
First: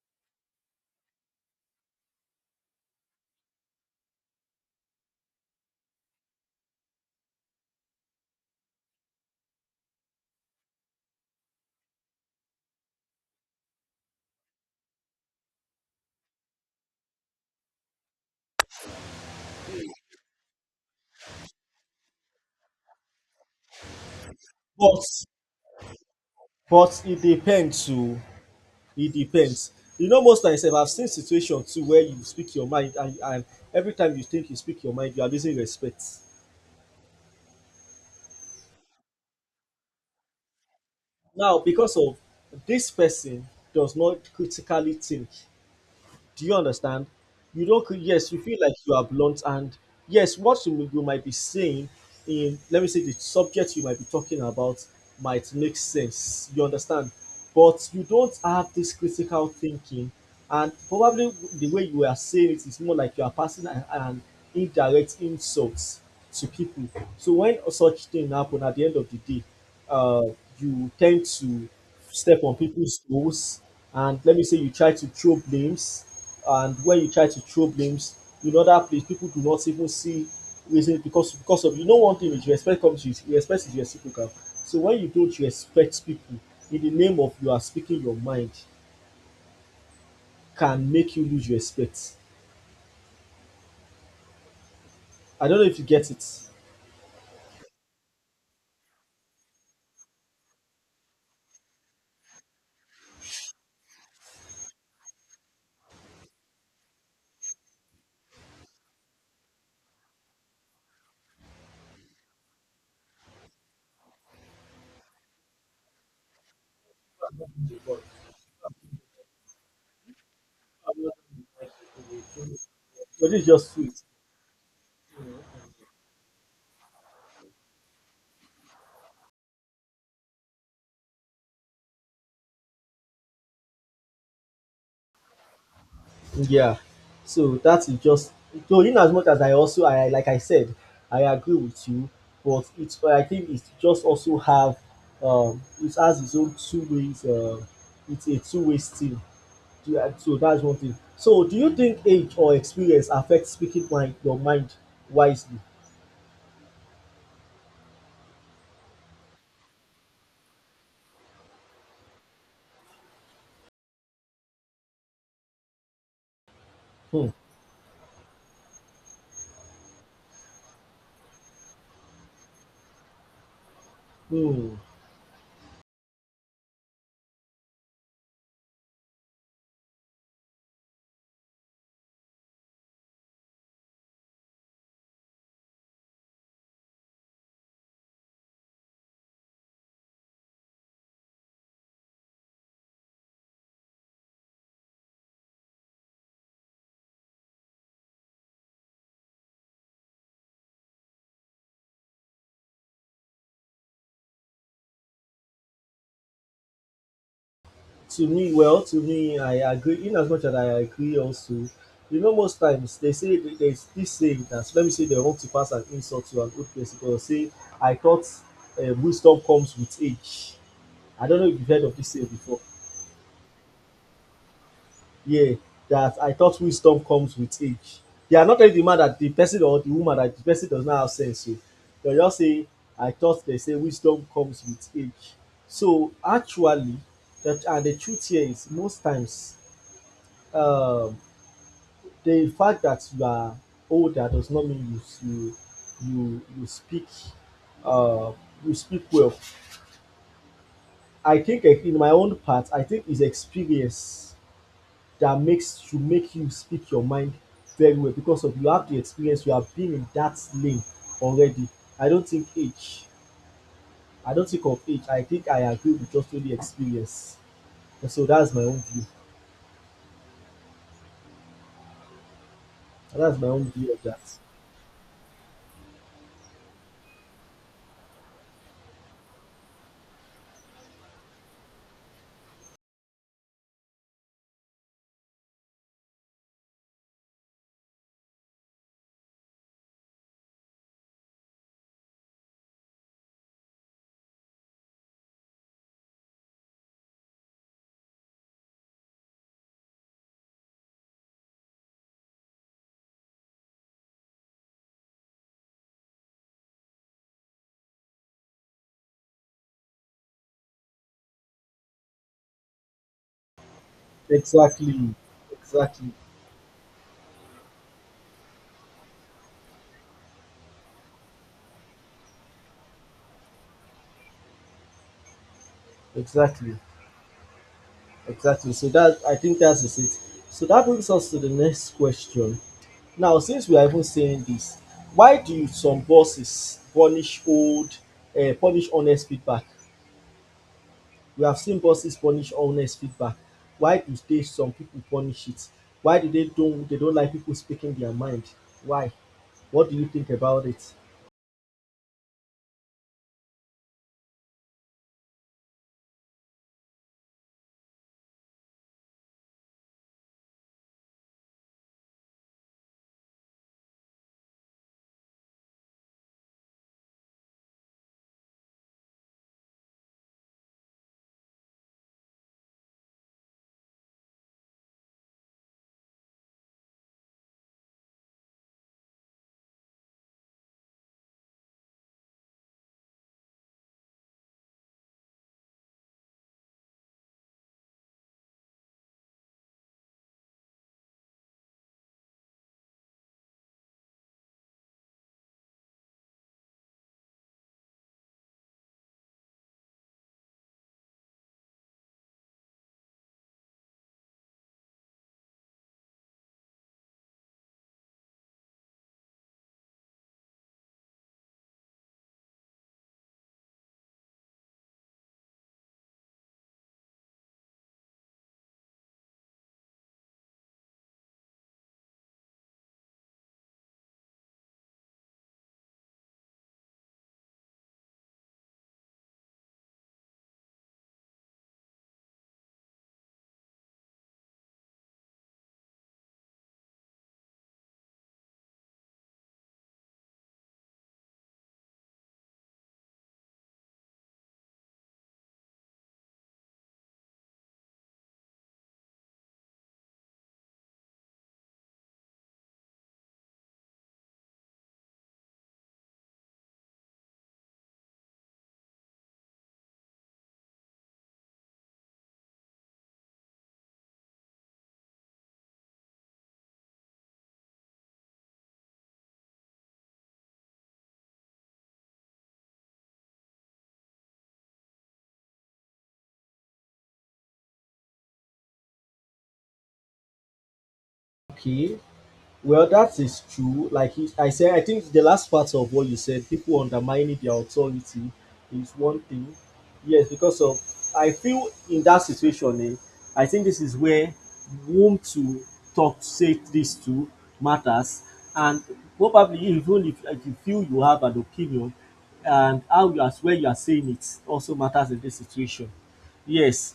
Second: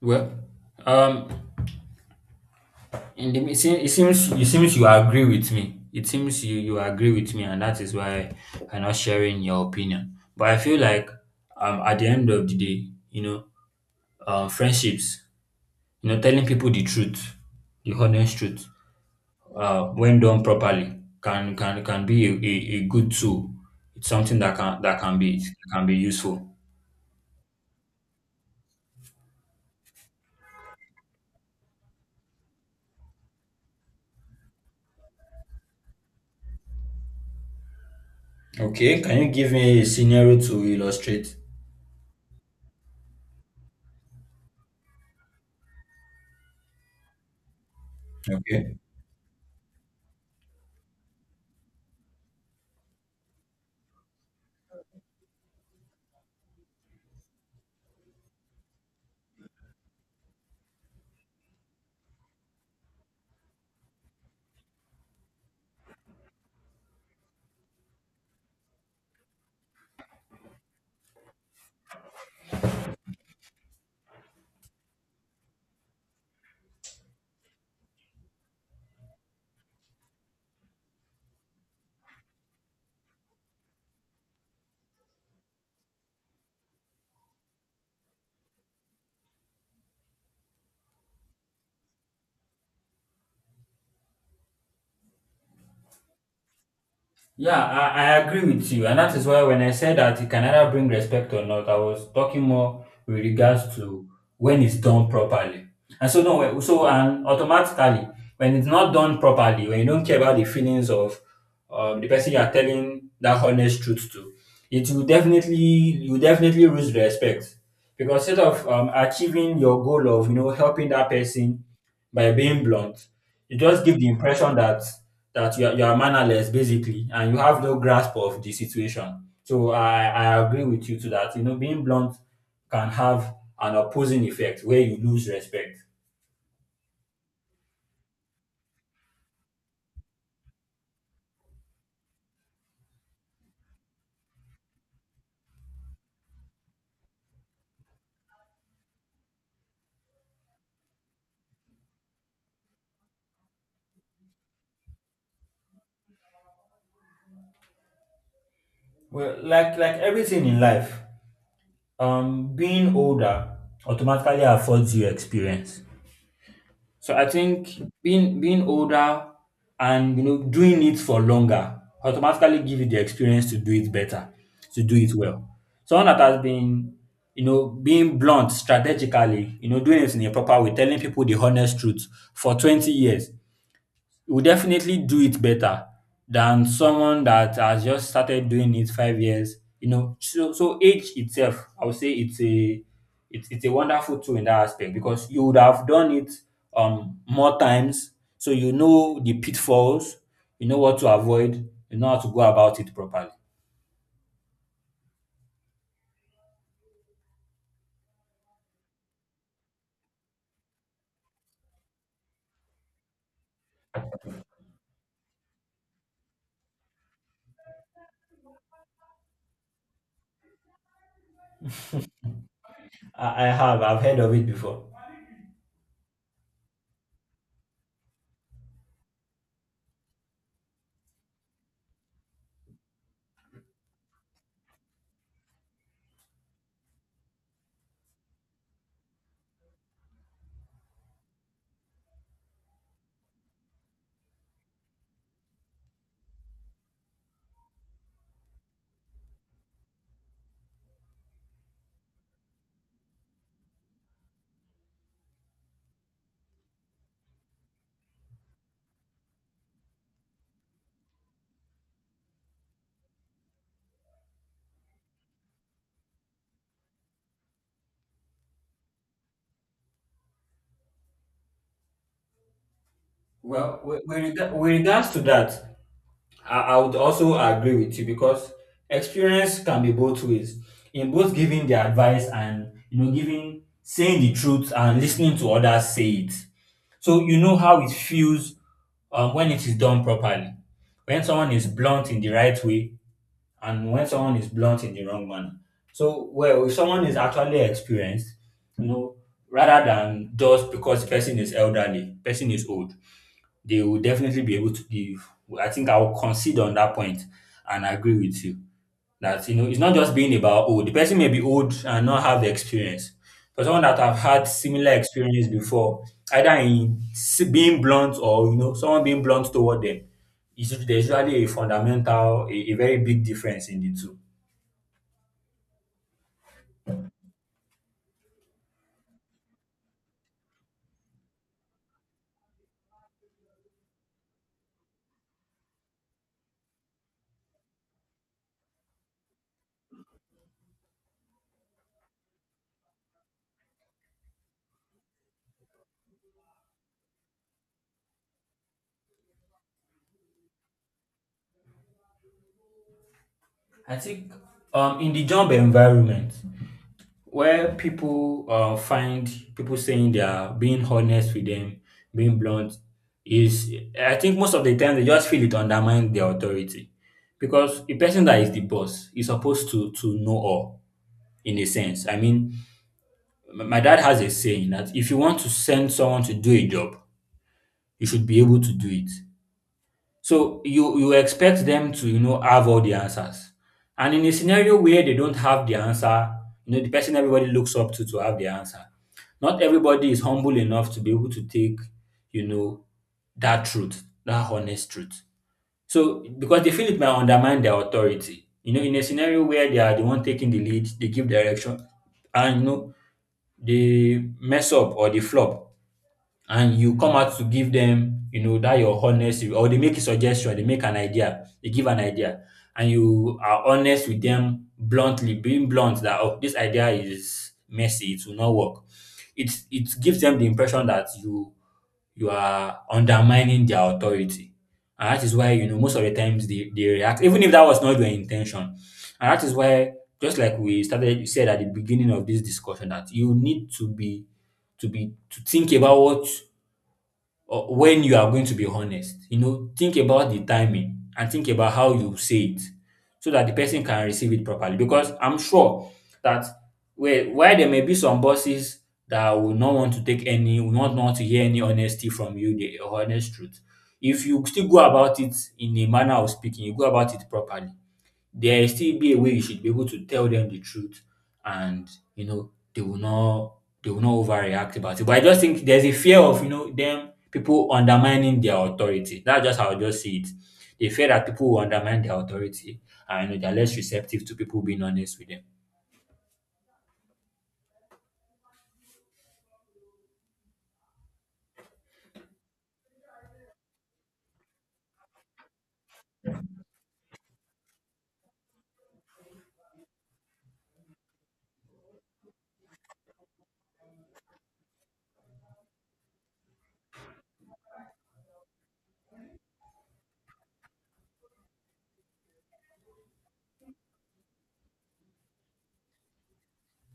B: Well, um, in the it seems it seems it seems you agree with me. It seems you you agree with me, and that is why I'm not sharing your opinion. But I feel like um at the end of the day, you know, um friendships, you know, telling people the truth, the honest truth. uh, when done properly, can can can be a, a, a good tool. It's something that can that
A: but
B: can be can be useful.
A: but it depends too, e depends. You know, most times sef I have seen situation too where you speak your mind, and and every time you think you speak your mind you are losing respect
B: Okay, can you give me a scenario to illustrate?
A: now, because of this person does not critically think. Do you understand? You don't, cre- yes, you feel like
B: Okay.
A: you are blunt, and yes, what you, m- you might be saying in, let me say, the subject you might be talking about might make sense. You understand? But you don't have this critical thinking, and probably the way you are saying it is more like you are passing an, an indirect insults to people. So when such thing happen, at the end of the day, uh, you tend to step on people's toes, and let me say you try to throw blames, and when you try to throw blames in other place, people do not even see reason, because because of, you know, one thing is respect comes with respect is reciprocal. So when you don't respect people in the name of you are speaking your mind, can make you lose respect. I don't know if you get it. So
B: Yeah, I, I agree with you. And that is why when I said that it can either bring respect or not, I was talking more with regards to when it's done properly. And so, no, so, and automatically, when it's not done properly, when you don't care about the feelings of um, the person you are telling that honest truth to, it will definitely, you will definitely lose respect. Because instead of um, achieving your goal of, you know, helping that person by being blunt,
A: this is
B: you
A: just
B: just give
A: sweet.
B: the impression that that you are, you are mannerless basically, and you have no grasp of the situation. So I, I agree with you to that. You know, being blunt can have an opposing effect where you lose respect.
A: Yeah, so that is just, so in as much as I also I like I said, I agree with you, but it's but I think it's just also have, um it has its own two ways, um it's a two way street. Do I so that's one thing. So do you think age or experience affect speaking mind your mind wisely?
B: Well, like like everything in life, um, being older automatically affords you experience. So I
A: Hmm,
B: think being being older and you know doing it for longer automatically give you the experience to do it better,
A: hmm.
B: to do it well. Someone that has been you know being blunt strategically, you know doing it in a proper way, telling people the honest truth for twenty years, will definitely do it better than someone that has just started doing it five years. You know, so so age itself, I would say it's a it's, it's a wonderful tool in that aspect because you would have done it um more times, so you know the pitfalls, you know what to avoid, you know how to go about it properly.
A: To me well to me, I agree, in as much as I agree also, you know, most times they say, there is this saying that, let me say, they want to pass an insult to an old person, but they'll say, I thought, um wisdom comes with age. I don't know if you've heard of this saying before.
B: I, I have I've heard of it before.
A: Yeah, that I thought wisdom comes with age. They are not telling the man that the person, or the woman that the person, does not have sense oo. They just say, I thought they say wisdom comes with age. So actually that, and the truth here is, most times, um the fact that you are older does not mean you you you, you speak uh, you speak well. I think, eh, in my own part, I think it's experience that makes should make you speak your mind very well, because of you have the experience, you have been in that lane already. I don't think age. I don't think of age. I think I agree with just only experience. And so that's my own view. That's my own
B: Well,
A: view
B: with,
A: of
B: with,
A: that.
B: rega- with regards to that, I, I would also agree with you because experience can be both ways in both giving the advice and you know giving saying the truth and listening to others say it so you know how it feels um, when it is done properly, when someone is blunt in the right way and when someone is blunt in the wrong manner. So well, if someone is actually experienced, you know, rather than just because the person is elderly person is old, they will definitely be able to give. I think I'll concede on that point and agree with you that you know it's not just being about old. The person may be old and not have the experience. For someone that have had similar
A: Exactly.
B: experience before,
A: Exactly.
B: either in s- being blunt or you know someone being blunt toward them, is usu- there's usually a fundamental, a, a very big difference in the two.
A: Exactly. Exactly. So that, I think that is it. So that brings us to the next question. Now, since we are even saying this, why do some bosses punish old, uh, punish honest feedback? We have seen bosses punish honest feedback. Why do they some people punish it? Why do they don't they don't like people speaking their mind? Why? What do you think about it?
B: I think um in the job environment, where people uh, find people saying they are being honest with them, being blunt, is I think most of the time they just feel it undermines their authority. Because a person that is the boss is supposed to to know all in a sense. I mean, m- my dad has a saying that if you want to send someone to do a job, you should be able to do it. So you you expect them to, you know, have all the answers. And in a scenario where they don't have the answer, you know, the person everybody looks up to to have the answer. Not everybody is humble enough to be able to take, you know, that truth, that honest truth. So because they feel it might undermine their authority. You know, in a scenario where they are the one taking the lead, they give direction and you know they mess up or they flop and you come out to give them, you know, that your honest, or they make a suggestion, they make an idea, they give an idea, and you are honest with them bluntly, being blunt that oh, this idea is messy, it will not work. It it gives them the impression that you you are undermining their authority. And that is why, you know, most of the times they, they react, even if that was not your intention. And that is why, just like we started you said at the beginning of this discussion, that you need to be to be to think about what uh, when you are going to be honest. You know, think about the timing and think about how you say it so that the person can receive it properly. Because I'm sure that where why there may be some bosses that will not want to take any, will not want to hear any honesty from you, the honest truth. If you still go about it in a manner of speaking, you go about it properly, there still be a way you should be able to tell them the truth and you know they will not they will not overreact about it. But I just think there's a fear of you know them people undermining their authority. That's just how I just see it. They fear that people will undermine their authority and you know, they're less receptive to people being honest with them.
A: Okay, well, that is true. Like, you, I said, I think the last part of what you said, people undermining their authority, is one thing. Yes, because of I feel in that situation, eh, I think this is where whom to talk, say this to matters, and probably even if, if you feel you have an opinion, and how you as where you are saying it also matters in this situation. Yes,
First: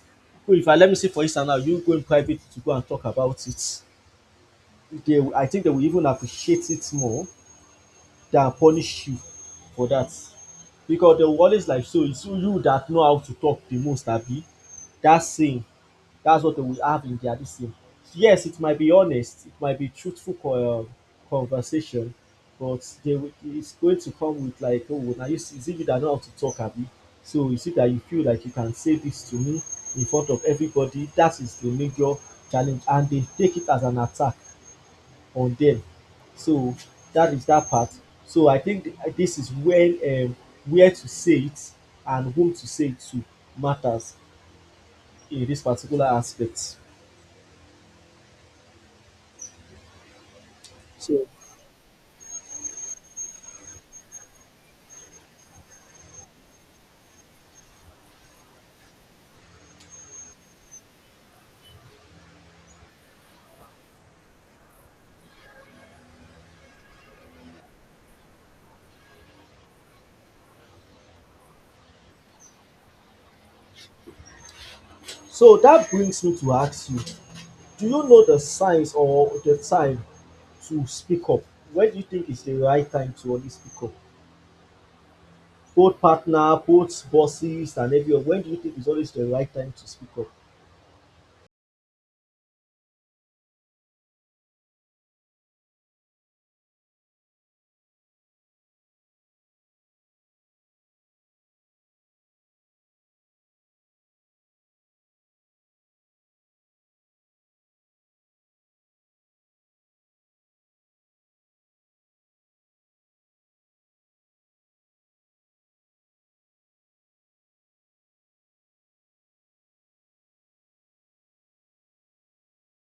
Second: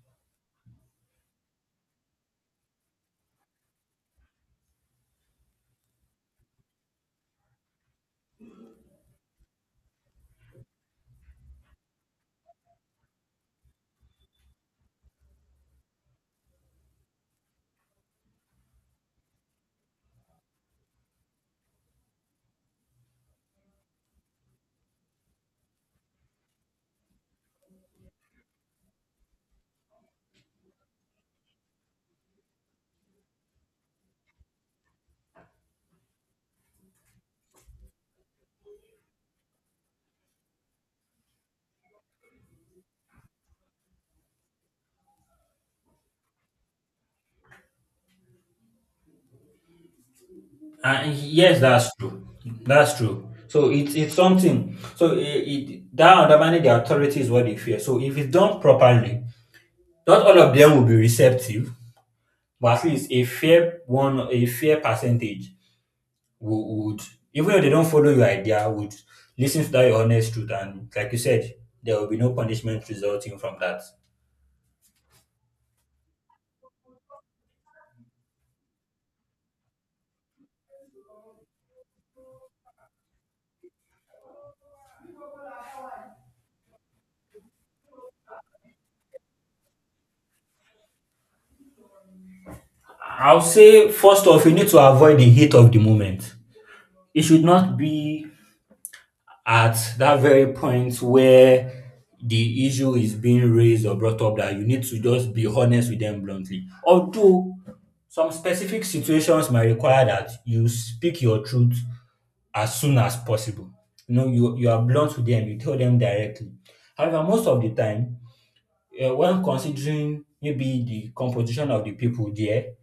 A: if I let me say for instance now, you go in private to go and talk about it, they I think they will even appreciate it more than punish you for that. Because they will always like, so it's you that know how to talk the most, abi? That's saying, that's what they will have in their this thing. Yes, it might be honest, it might be truthful, co- um, conversation, but they will, it's going to come with like, oh, now you see, is it you that know how to talk, abi? So you see that you feel like you can say this to me in front of everybody. That is the major challenge, and they take it as an attack on them. So that is that part. So I think th- this is when, um, where to say it and whom to say it to matters in this particular aspect.
B: And
A: So
B: yes, that's true. That's true. So it's it's something. So it, it that undermining the authority is what they fear. So if it's done properly, not all of them will be receptive, but at least a fair one, a fair percentage would, would even if they don't follow your idea, would listen to that your honest truth. And like you said, there will be no punishment resulting from that.
A: so that brings me to ask you, do you know the signs or the time to speak up? When do you think is the right time to only speak up? Both partner, both bosses and everyone, when do you think is always the right time to speak up?
B: I'll say, first off, you need to avoid the heat of the moment. It should not be at that very point where the issue is being raised or brought up that you need to just be honest with them bluntly. Although some specific situations might require that you speak your truth as soon as possible. You know, you, you are blunt with them, you tell them directly. However, most of the time, uh, when considering maybe the composition of the people there,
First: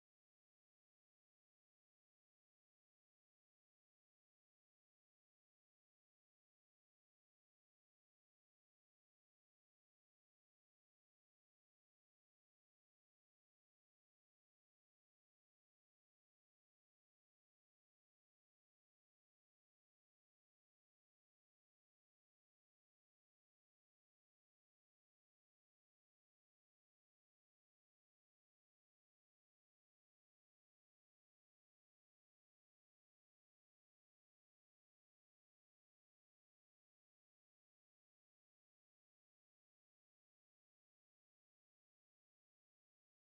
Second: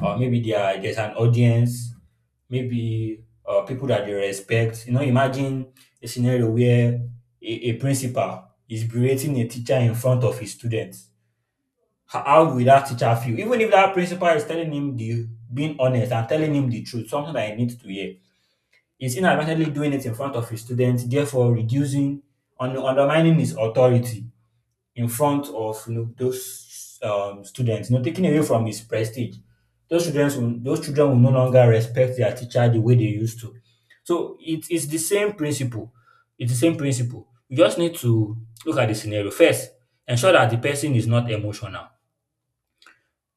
B: or maybe there there's an audience, maybe uh, people that they respect. You know, imagine a scenario where a, a principal is berating a teacher in front of his students. Ho- How will that teacher feel? Even if that principal is telling him the being honest and telling him the truth, something that he needs to hear, he's inadvertently doing it in front of his students, therefore reducing, un- undermining his authority in front of you know, those um, students, you know, taking away from his prestige. Those students, will, those children will no longer respect their teacher the way they used to. So it is the same principle. It's the same principle. You just need to look at the scenario. First, ensure that the person is not emotional.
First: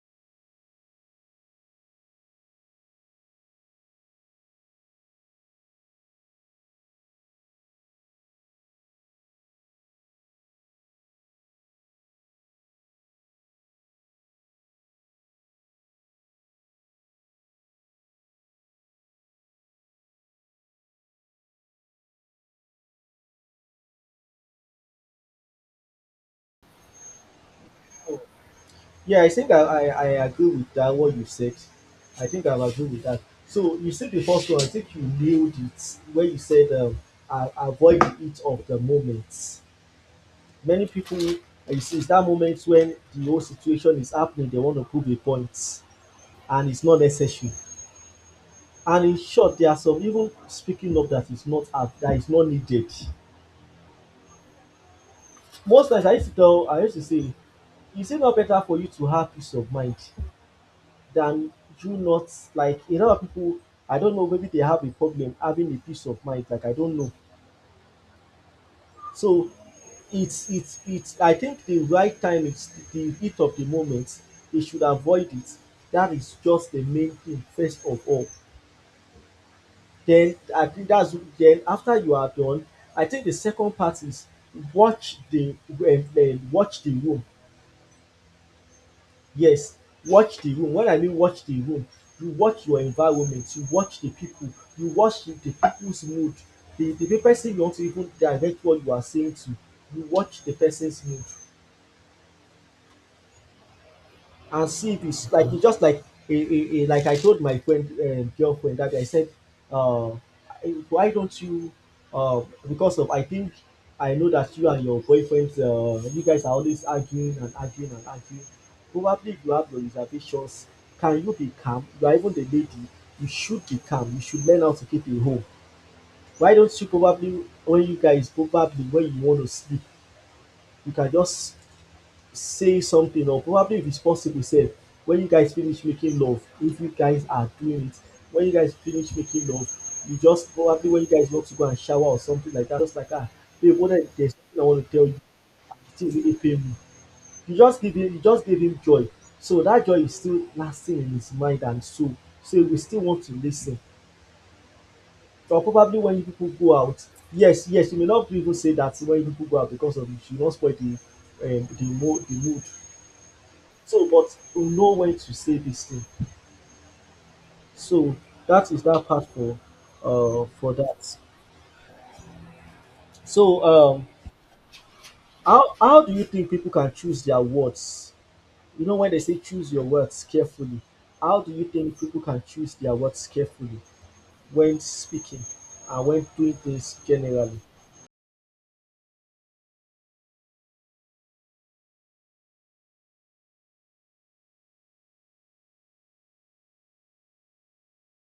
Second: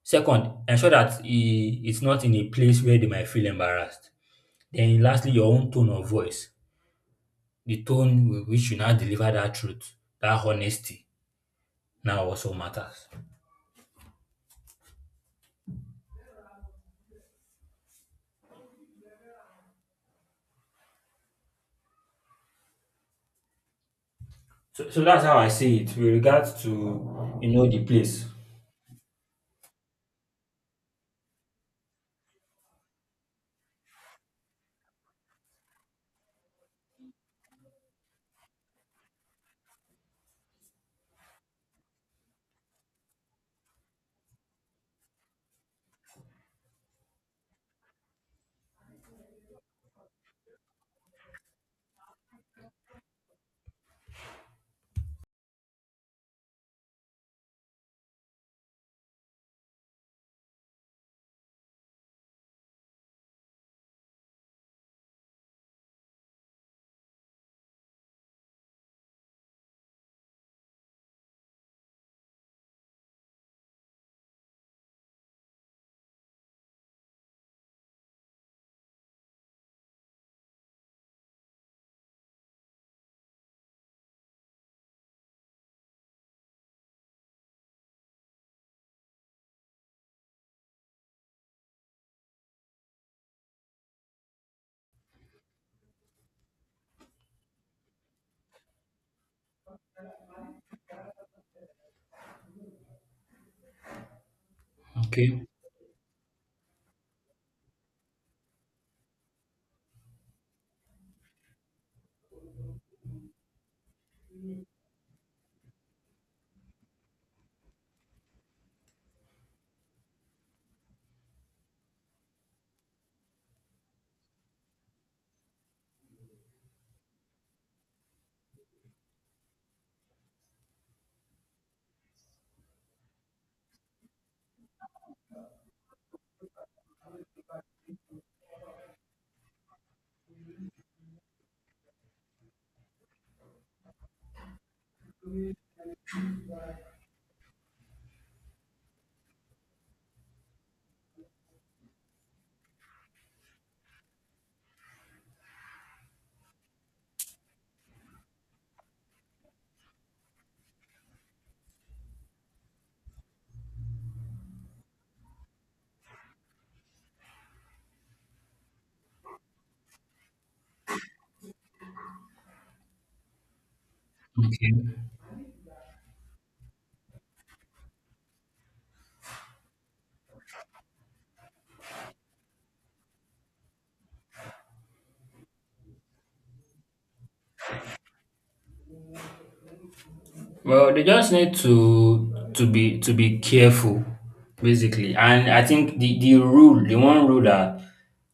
B: Second, ensure that he it's not in a place where they might feel embarrassed. Then, lastly, your own tone of voice, the tone with which you now deliver that truth, that honesty, now also matters. So, so that's how I see it with regards to you know the place.
A: Yeah, I think I I I agree with that, what you said. I think I agree with that. So you said the first one. I think you nailed it when you said, um, a- avoid the heat of the moment. Many people, uh, you see, it's that moment when the whole situation is happening. They want to prove a point, and it's not necessary. And in short, there are some even speaking up that is not up, that is not needed. Most times, I used to tell, I used to say, is it not better for you to have peace of mind than you not, like a lot of people, I don't know, maybe they have a problem having a peace of mind, like, I don't know. So it's it's it's I think the right time is the heat of the moment. They should avoid it. That is just the main thing first of all. Then I think that's then, after you are done, I think the second part is watch the um um, watch the room. Yes, watch the room. When I mean watch the room, you watch your environment, you watch the people, you watch the people's mood. The the person you want to even direct what you are saying to, you watch the person's mood, and see if it's
B: Okay.
A: like, it's just like a, a, a like I told my friend um, girlfriend, that I said, uh, why don't you? Uh, because of, I think I know that you and your boyfriend, uh, you guys are always arguing and arguing and arguing. Probably, if you have your reservations. Can you be calm? You are even the lady. You should be calm. You should learn how to keep a home. Why don't you, probably when you guys probably when you want to sleep, you can just say something, or probably responsible sef, when you guys finish making love, if you guys are doing it, when you guys finish making love, you just, probably when you guys want to go and shower or something like that, just like, ah, babe, what I there's something I want to tell you, the thing really pain me. You just give him you just gave him joy, so that joy is still lasting in his mind and soul, so he will still want to lis ten. Or probably when you people go out, yes yes, you may not even say that when you people go out, because of it you don spoil the um the mo the mood. So, but we know when to say this thing. So that is that part for uh for that. So um
B: Okay.
A: how how do you think people can choose their words? You know, when they say choose your words carefully, how do you think people can choose their words carefully when speaking and when doing things generally?
B: Well, they just need to to be to be careful, basically. And I think the the rule, the one rule that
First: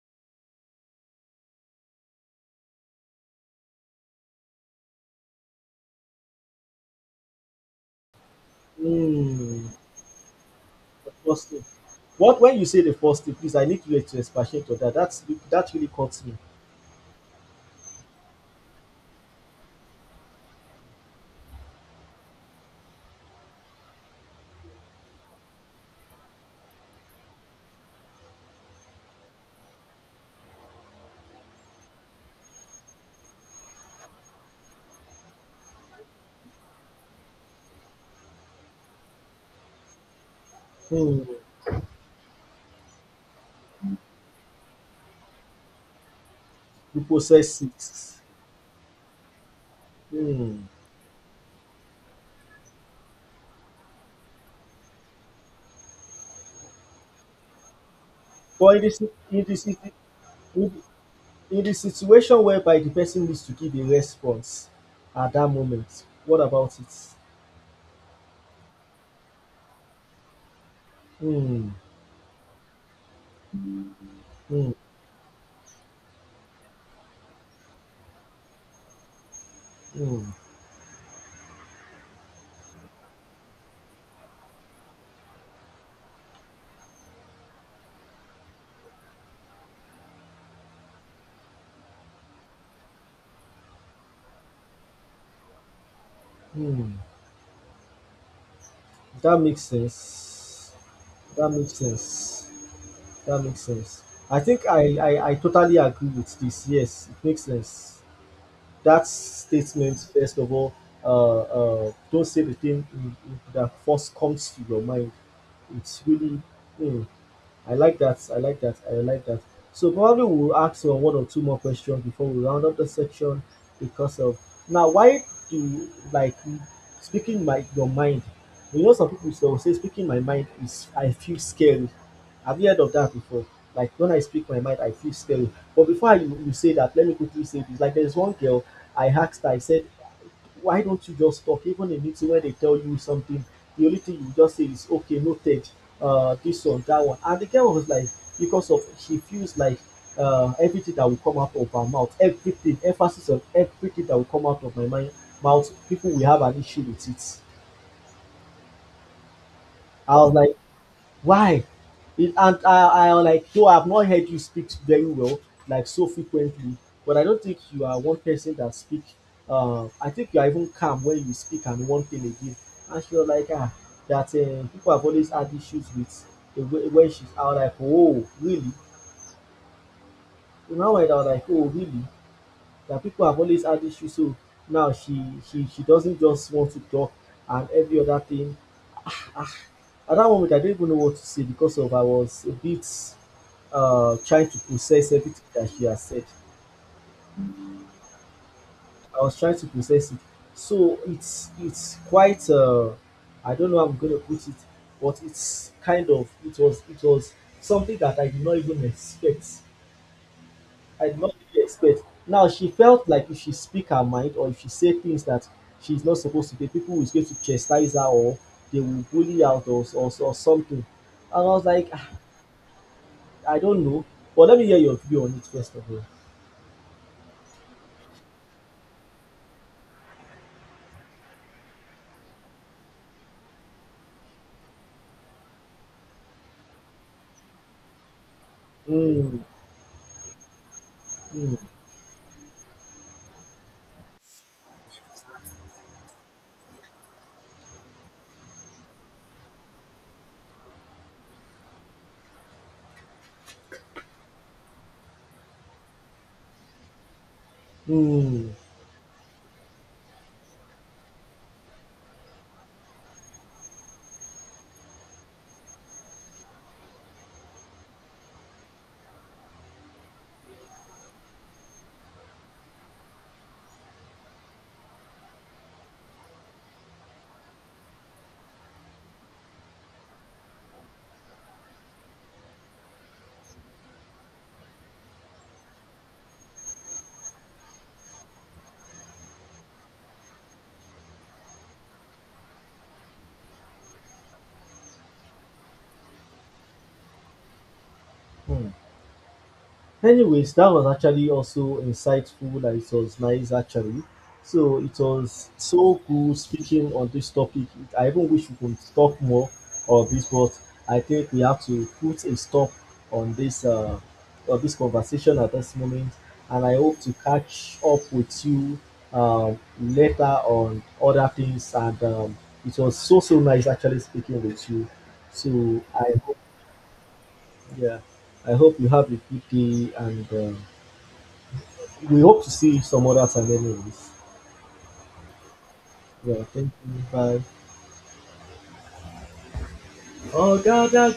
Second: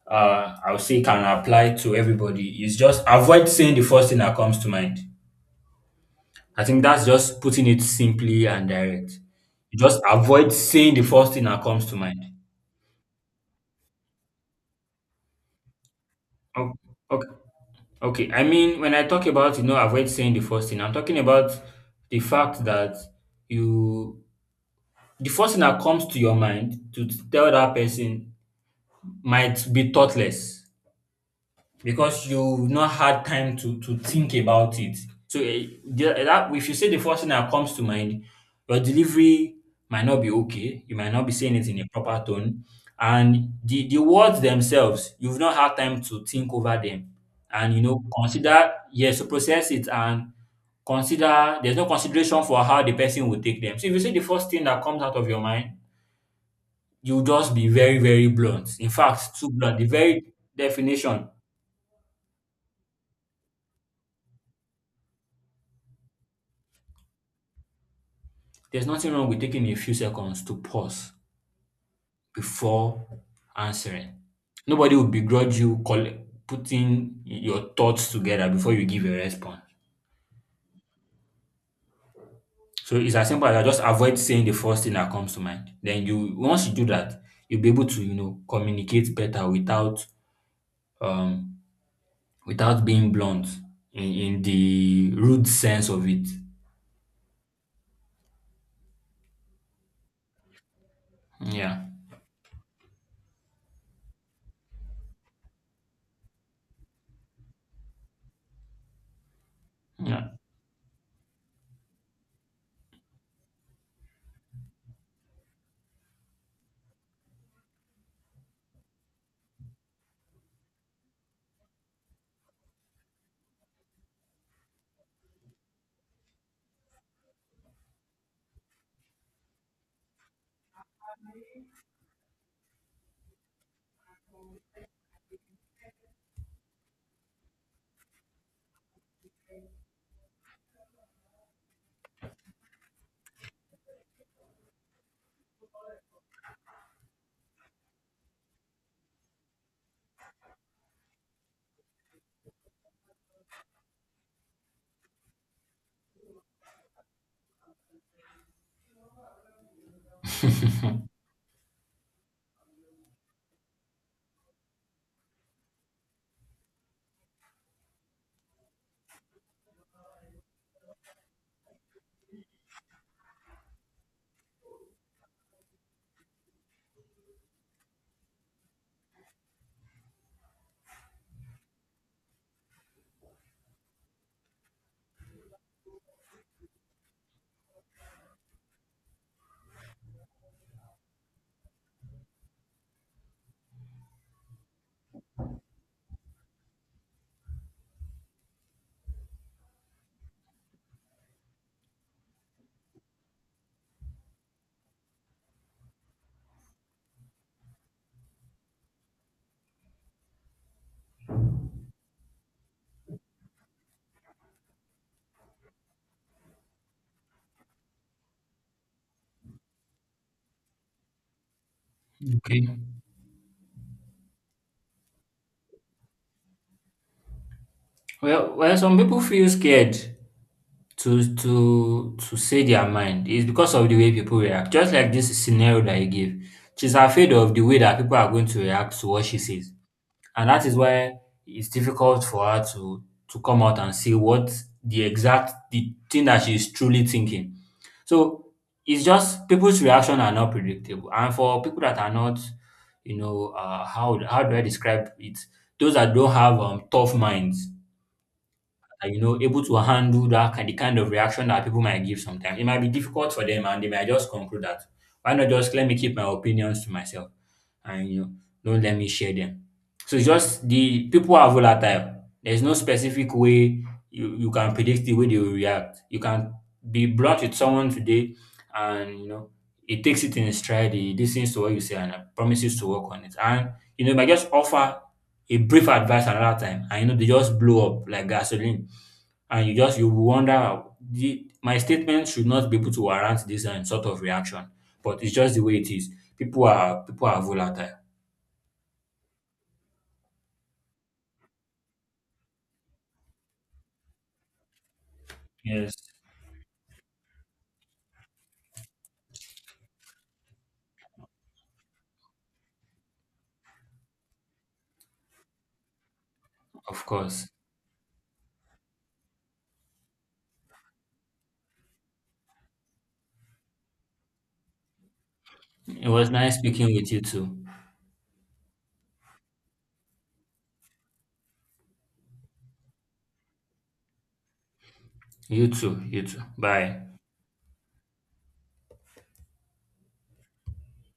B: uh I would say can apply to everybody is just avoid saying the first thing that comes to mind. I think that's just putting it simply and direct.
A: Hmm.
B: You just avoid saying the
A: The
B: first thing
A: first
B: that
A: thing.
B: comes to mind.
A: What when you say the first thing, please, I need you to expatiate on that. That's that really caught me.
B: Oh, okay. Okay, I mean, when I talk about you know avoid saying the first thing, I'm talking about the fact that you the first thing that comes to your mind to tell that person might be thoughtless because you've not had time to to think about it. So eh, the- eh, that if you say the first thing that comes to mind, your delivery might not be okay. You might
A: Hmm.
B: not be saying it in a proper tone, and the the words themselves, you've not had time to think over
A: The
B: them,
A: process
B: and you know
A: it.
B: consider yes to process it and
A: Hmm.
B: consider there's no consideration for how the person will take them. So if you say the first thing that comes out of your mind, you just be very very blunt.
A: But in
B: In
A: the, si-
B: fact,
A: in
B: too
A: the,
B: blunt.
A: si-
B: The very
A: in
B: definition.
A: the, in the situation whereby the person needs to give a response at that moment, what about it?
B: There's nothing wrong with taking a few seconds to pause
A: Hmm,
B: before answering.
A: hmm,
B: Nobody will begrudge you call, putting your thoughts together before you give a response.
A: hmm,
B: So it's as simple as that. Just avoid saying the first thing that comes to mind. Then you once you do that, you'll be able to you know communicate better without um without being blunt in, in the rude sense of it.
A: hmm. That makes sense. That makes
B: Yeah,
A: sense. That makes sense. I think I, I, I totally agree with this. Yes, it makes sense. That statement,
B: yeah.
A: first of all, uh, uh, don't say the thing in- in- that first comes to your mind. It's really, hmm, I like that. I like that. I like that. So probably we'll ask, uh, one or two more questions before we round up the section, because of, now, why do, like, speaking my your mind? You know, some people will say speaking my mind is, I feel scary. Have you heard of that before? Like, when I speak my mind, I feel scary. But before you, you say that, let me quickly say this. Like, there's one girl I asked her, I said, why don't you just talk? Even in meeting when they tell you something, the only thing you just say is, okay, noted, uh, this one, that one. And the girl was like, because of she feels like, uh, everything that will come out of her mouth, everything, emphasis on everything that will come out of my mind, mouth, people will have an issue with it. I was like, why? It, and I, I like, though I've not heard you speak very well, like, so frequently, but I don't think you are one person that speak. Uh, I think you are even calm when you speak, and one thing again. And she was like, ah, that, uh, people have always had issues with the way when she's out. Like, oh, really? You know, when I was like, oh, really? That people have always had issues. So now she she she doesn't just want to talk and every other thing. At that moment, I didn't even know what to say, because of I was a bit, uh, trying to process everything that she has said. I was trying to process it, so it's it's quite. Uh, I don't know how I'm going to put it, but it's kind of it was it was something that I did not even expect. I did not really expect. Now she felt like if she speak her mind, or if she say things that she's not supposed to say, people is going to chastise her, or they will bully her out, or, or, or something. And I was like,
B: Okay.
A: I don't know, but let me hear your view on it first of all.
B: Well, well, some people feel scared to to to say their mind is because of the way people react. Just like this scenario that you gave, she's afraid of the way that people are going to react to what she
A: Mm,
B: says, and that is why
A: mm,
B: it's difficult for her to to come out and say what the exact the thing that she is truly thinking. So it's just people's reaction are not predictable, and for people that are not, you know, uh, how how do I describe it? Those that don't have um, tough minds
A: mm,
B: and, you know, able to handle that kind, the kind of reaction that people might give sometimes. It might be difficult for them, and they might just conclude that why not just let me keep my opinions to myself, and you know, don't let me share them. So it's just the people are volatile. There's no specific way you, you can predict the way they will react. You can be blunt with someone today, and you know, it takes it in stride. He listens to what you say and uh, promises to work on it. And you know, if I just offer a brief advice another time and you know they just blow up like gasoline, and you just you wonder the, my statement should not be able to warrant this um, sort of reaction. But it's just the way it is. People are people are volatile.
A: mm. Anyways, that was actually also insightful. That it was nice actually. So it was
B: Yes,
A: so cool speaking on this topic. I even wish we could talk more of this, but I think we have to put a stop on this, uh on this conversation at this moment. And I hope
B: of
A: to
B: course.
A: catch up with you um later on other things. And um, it was so so nice actually speaking with you. So
B: It
A: I
B: was
A: hope
B: nice speaking with you too.
A: yeah, I hope you have a good day, and. Um, we hope to see you somewhere else and anyways.
B: You too you too
A: Yeah, thank you.
B: bye.
A: Bye. Oh, God, God.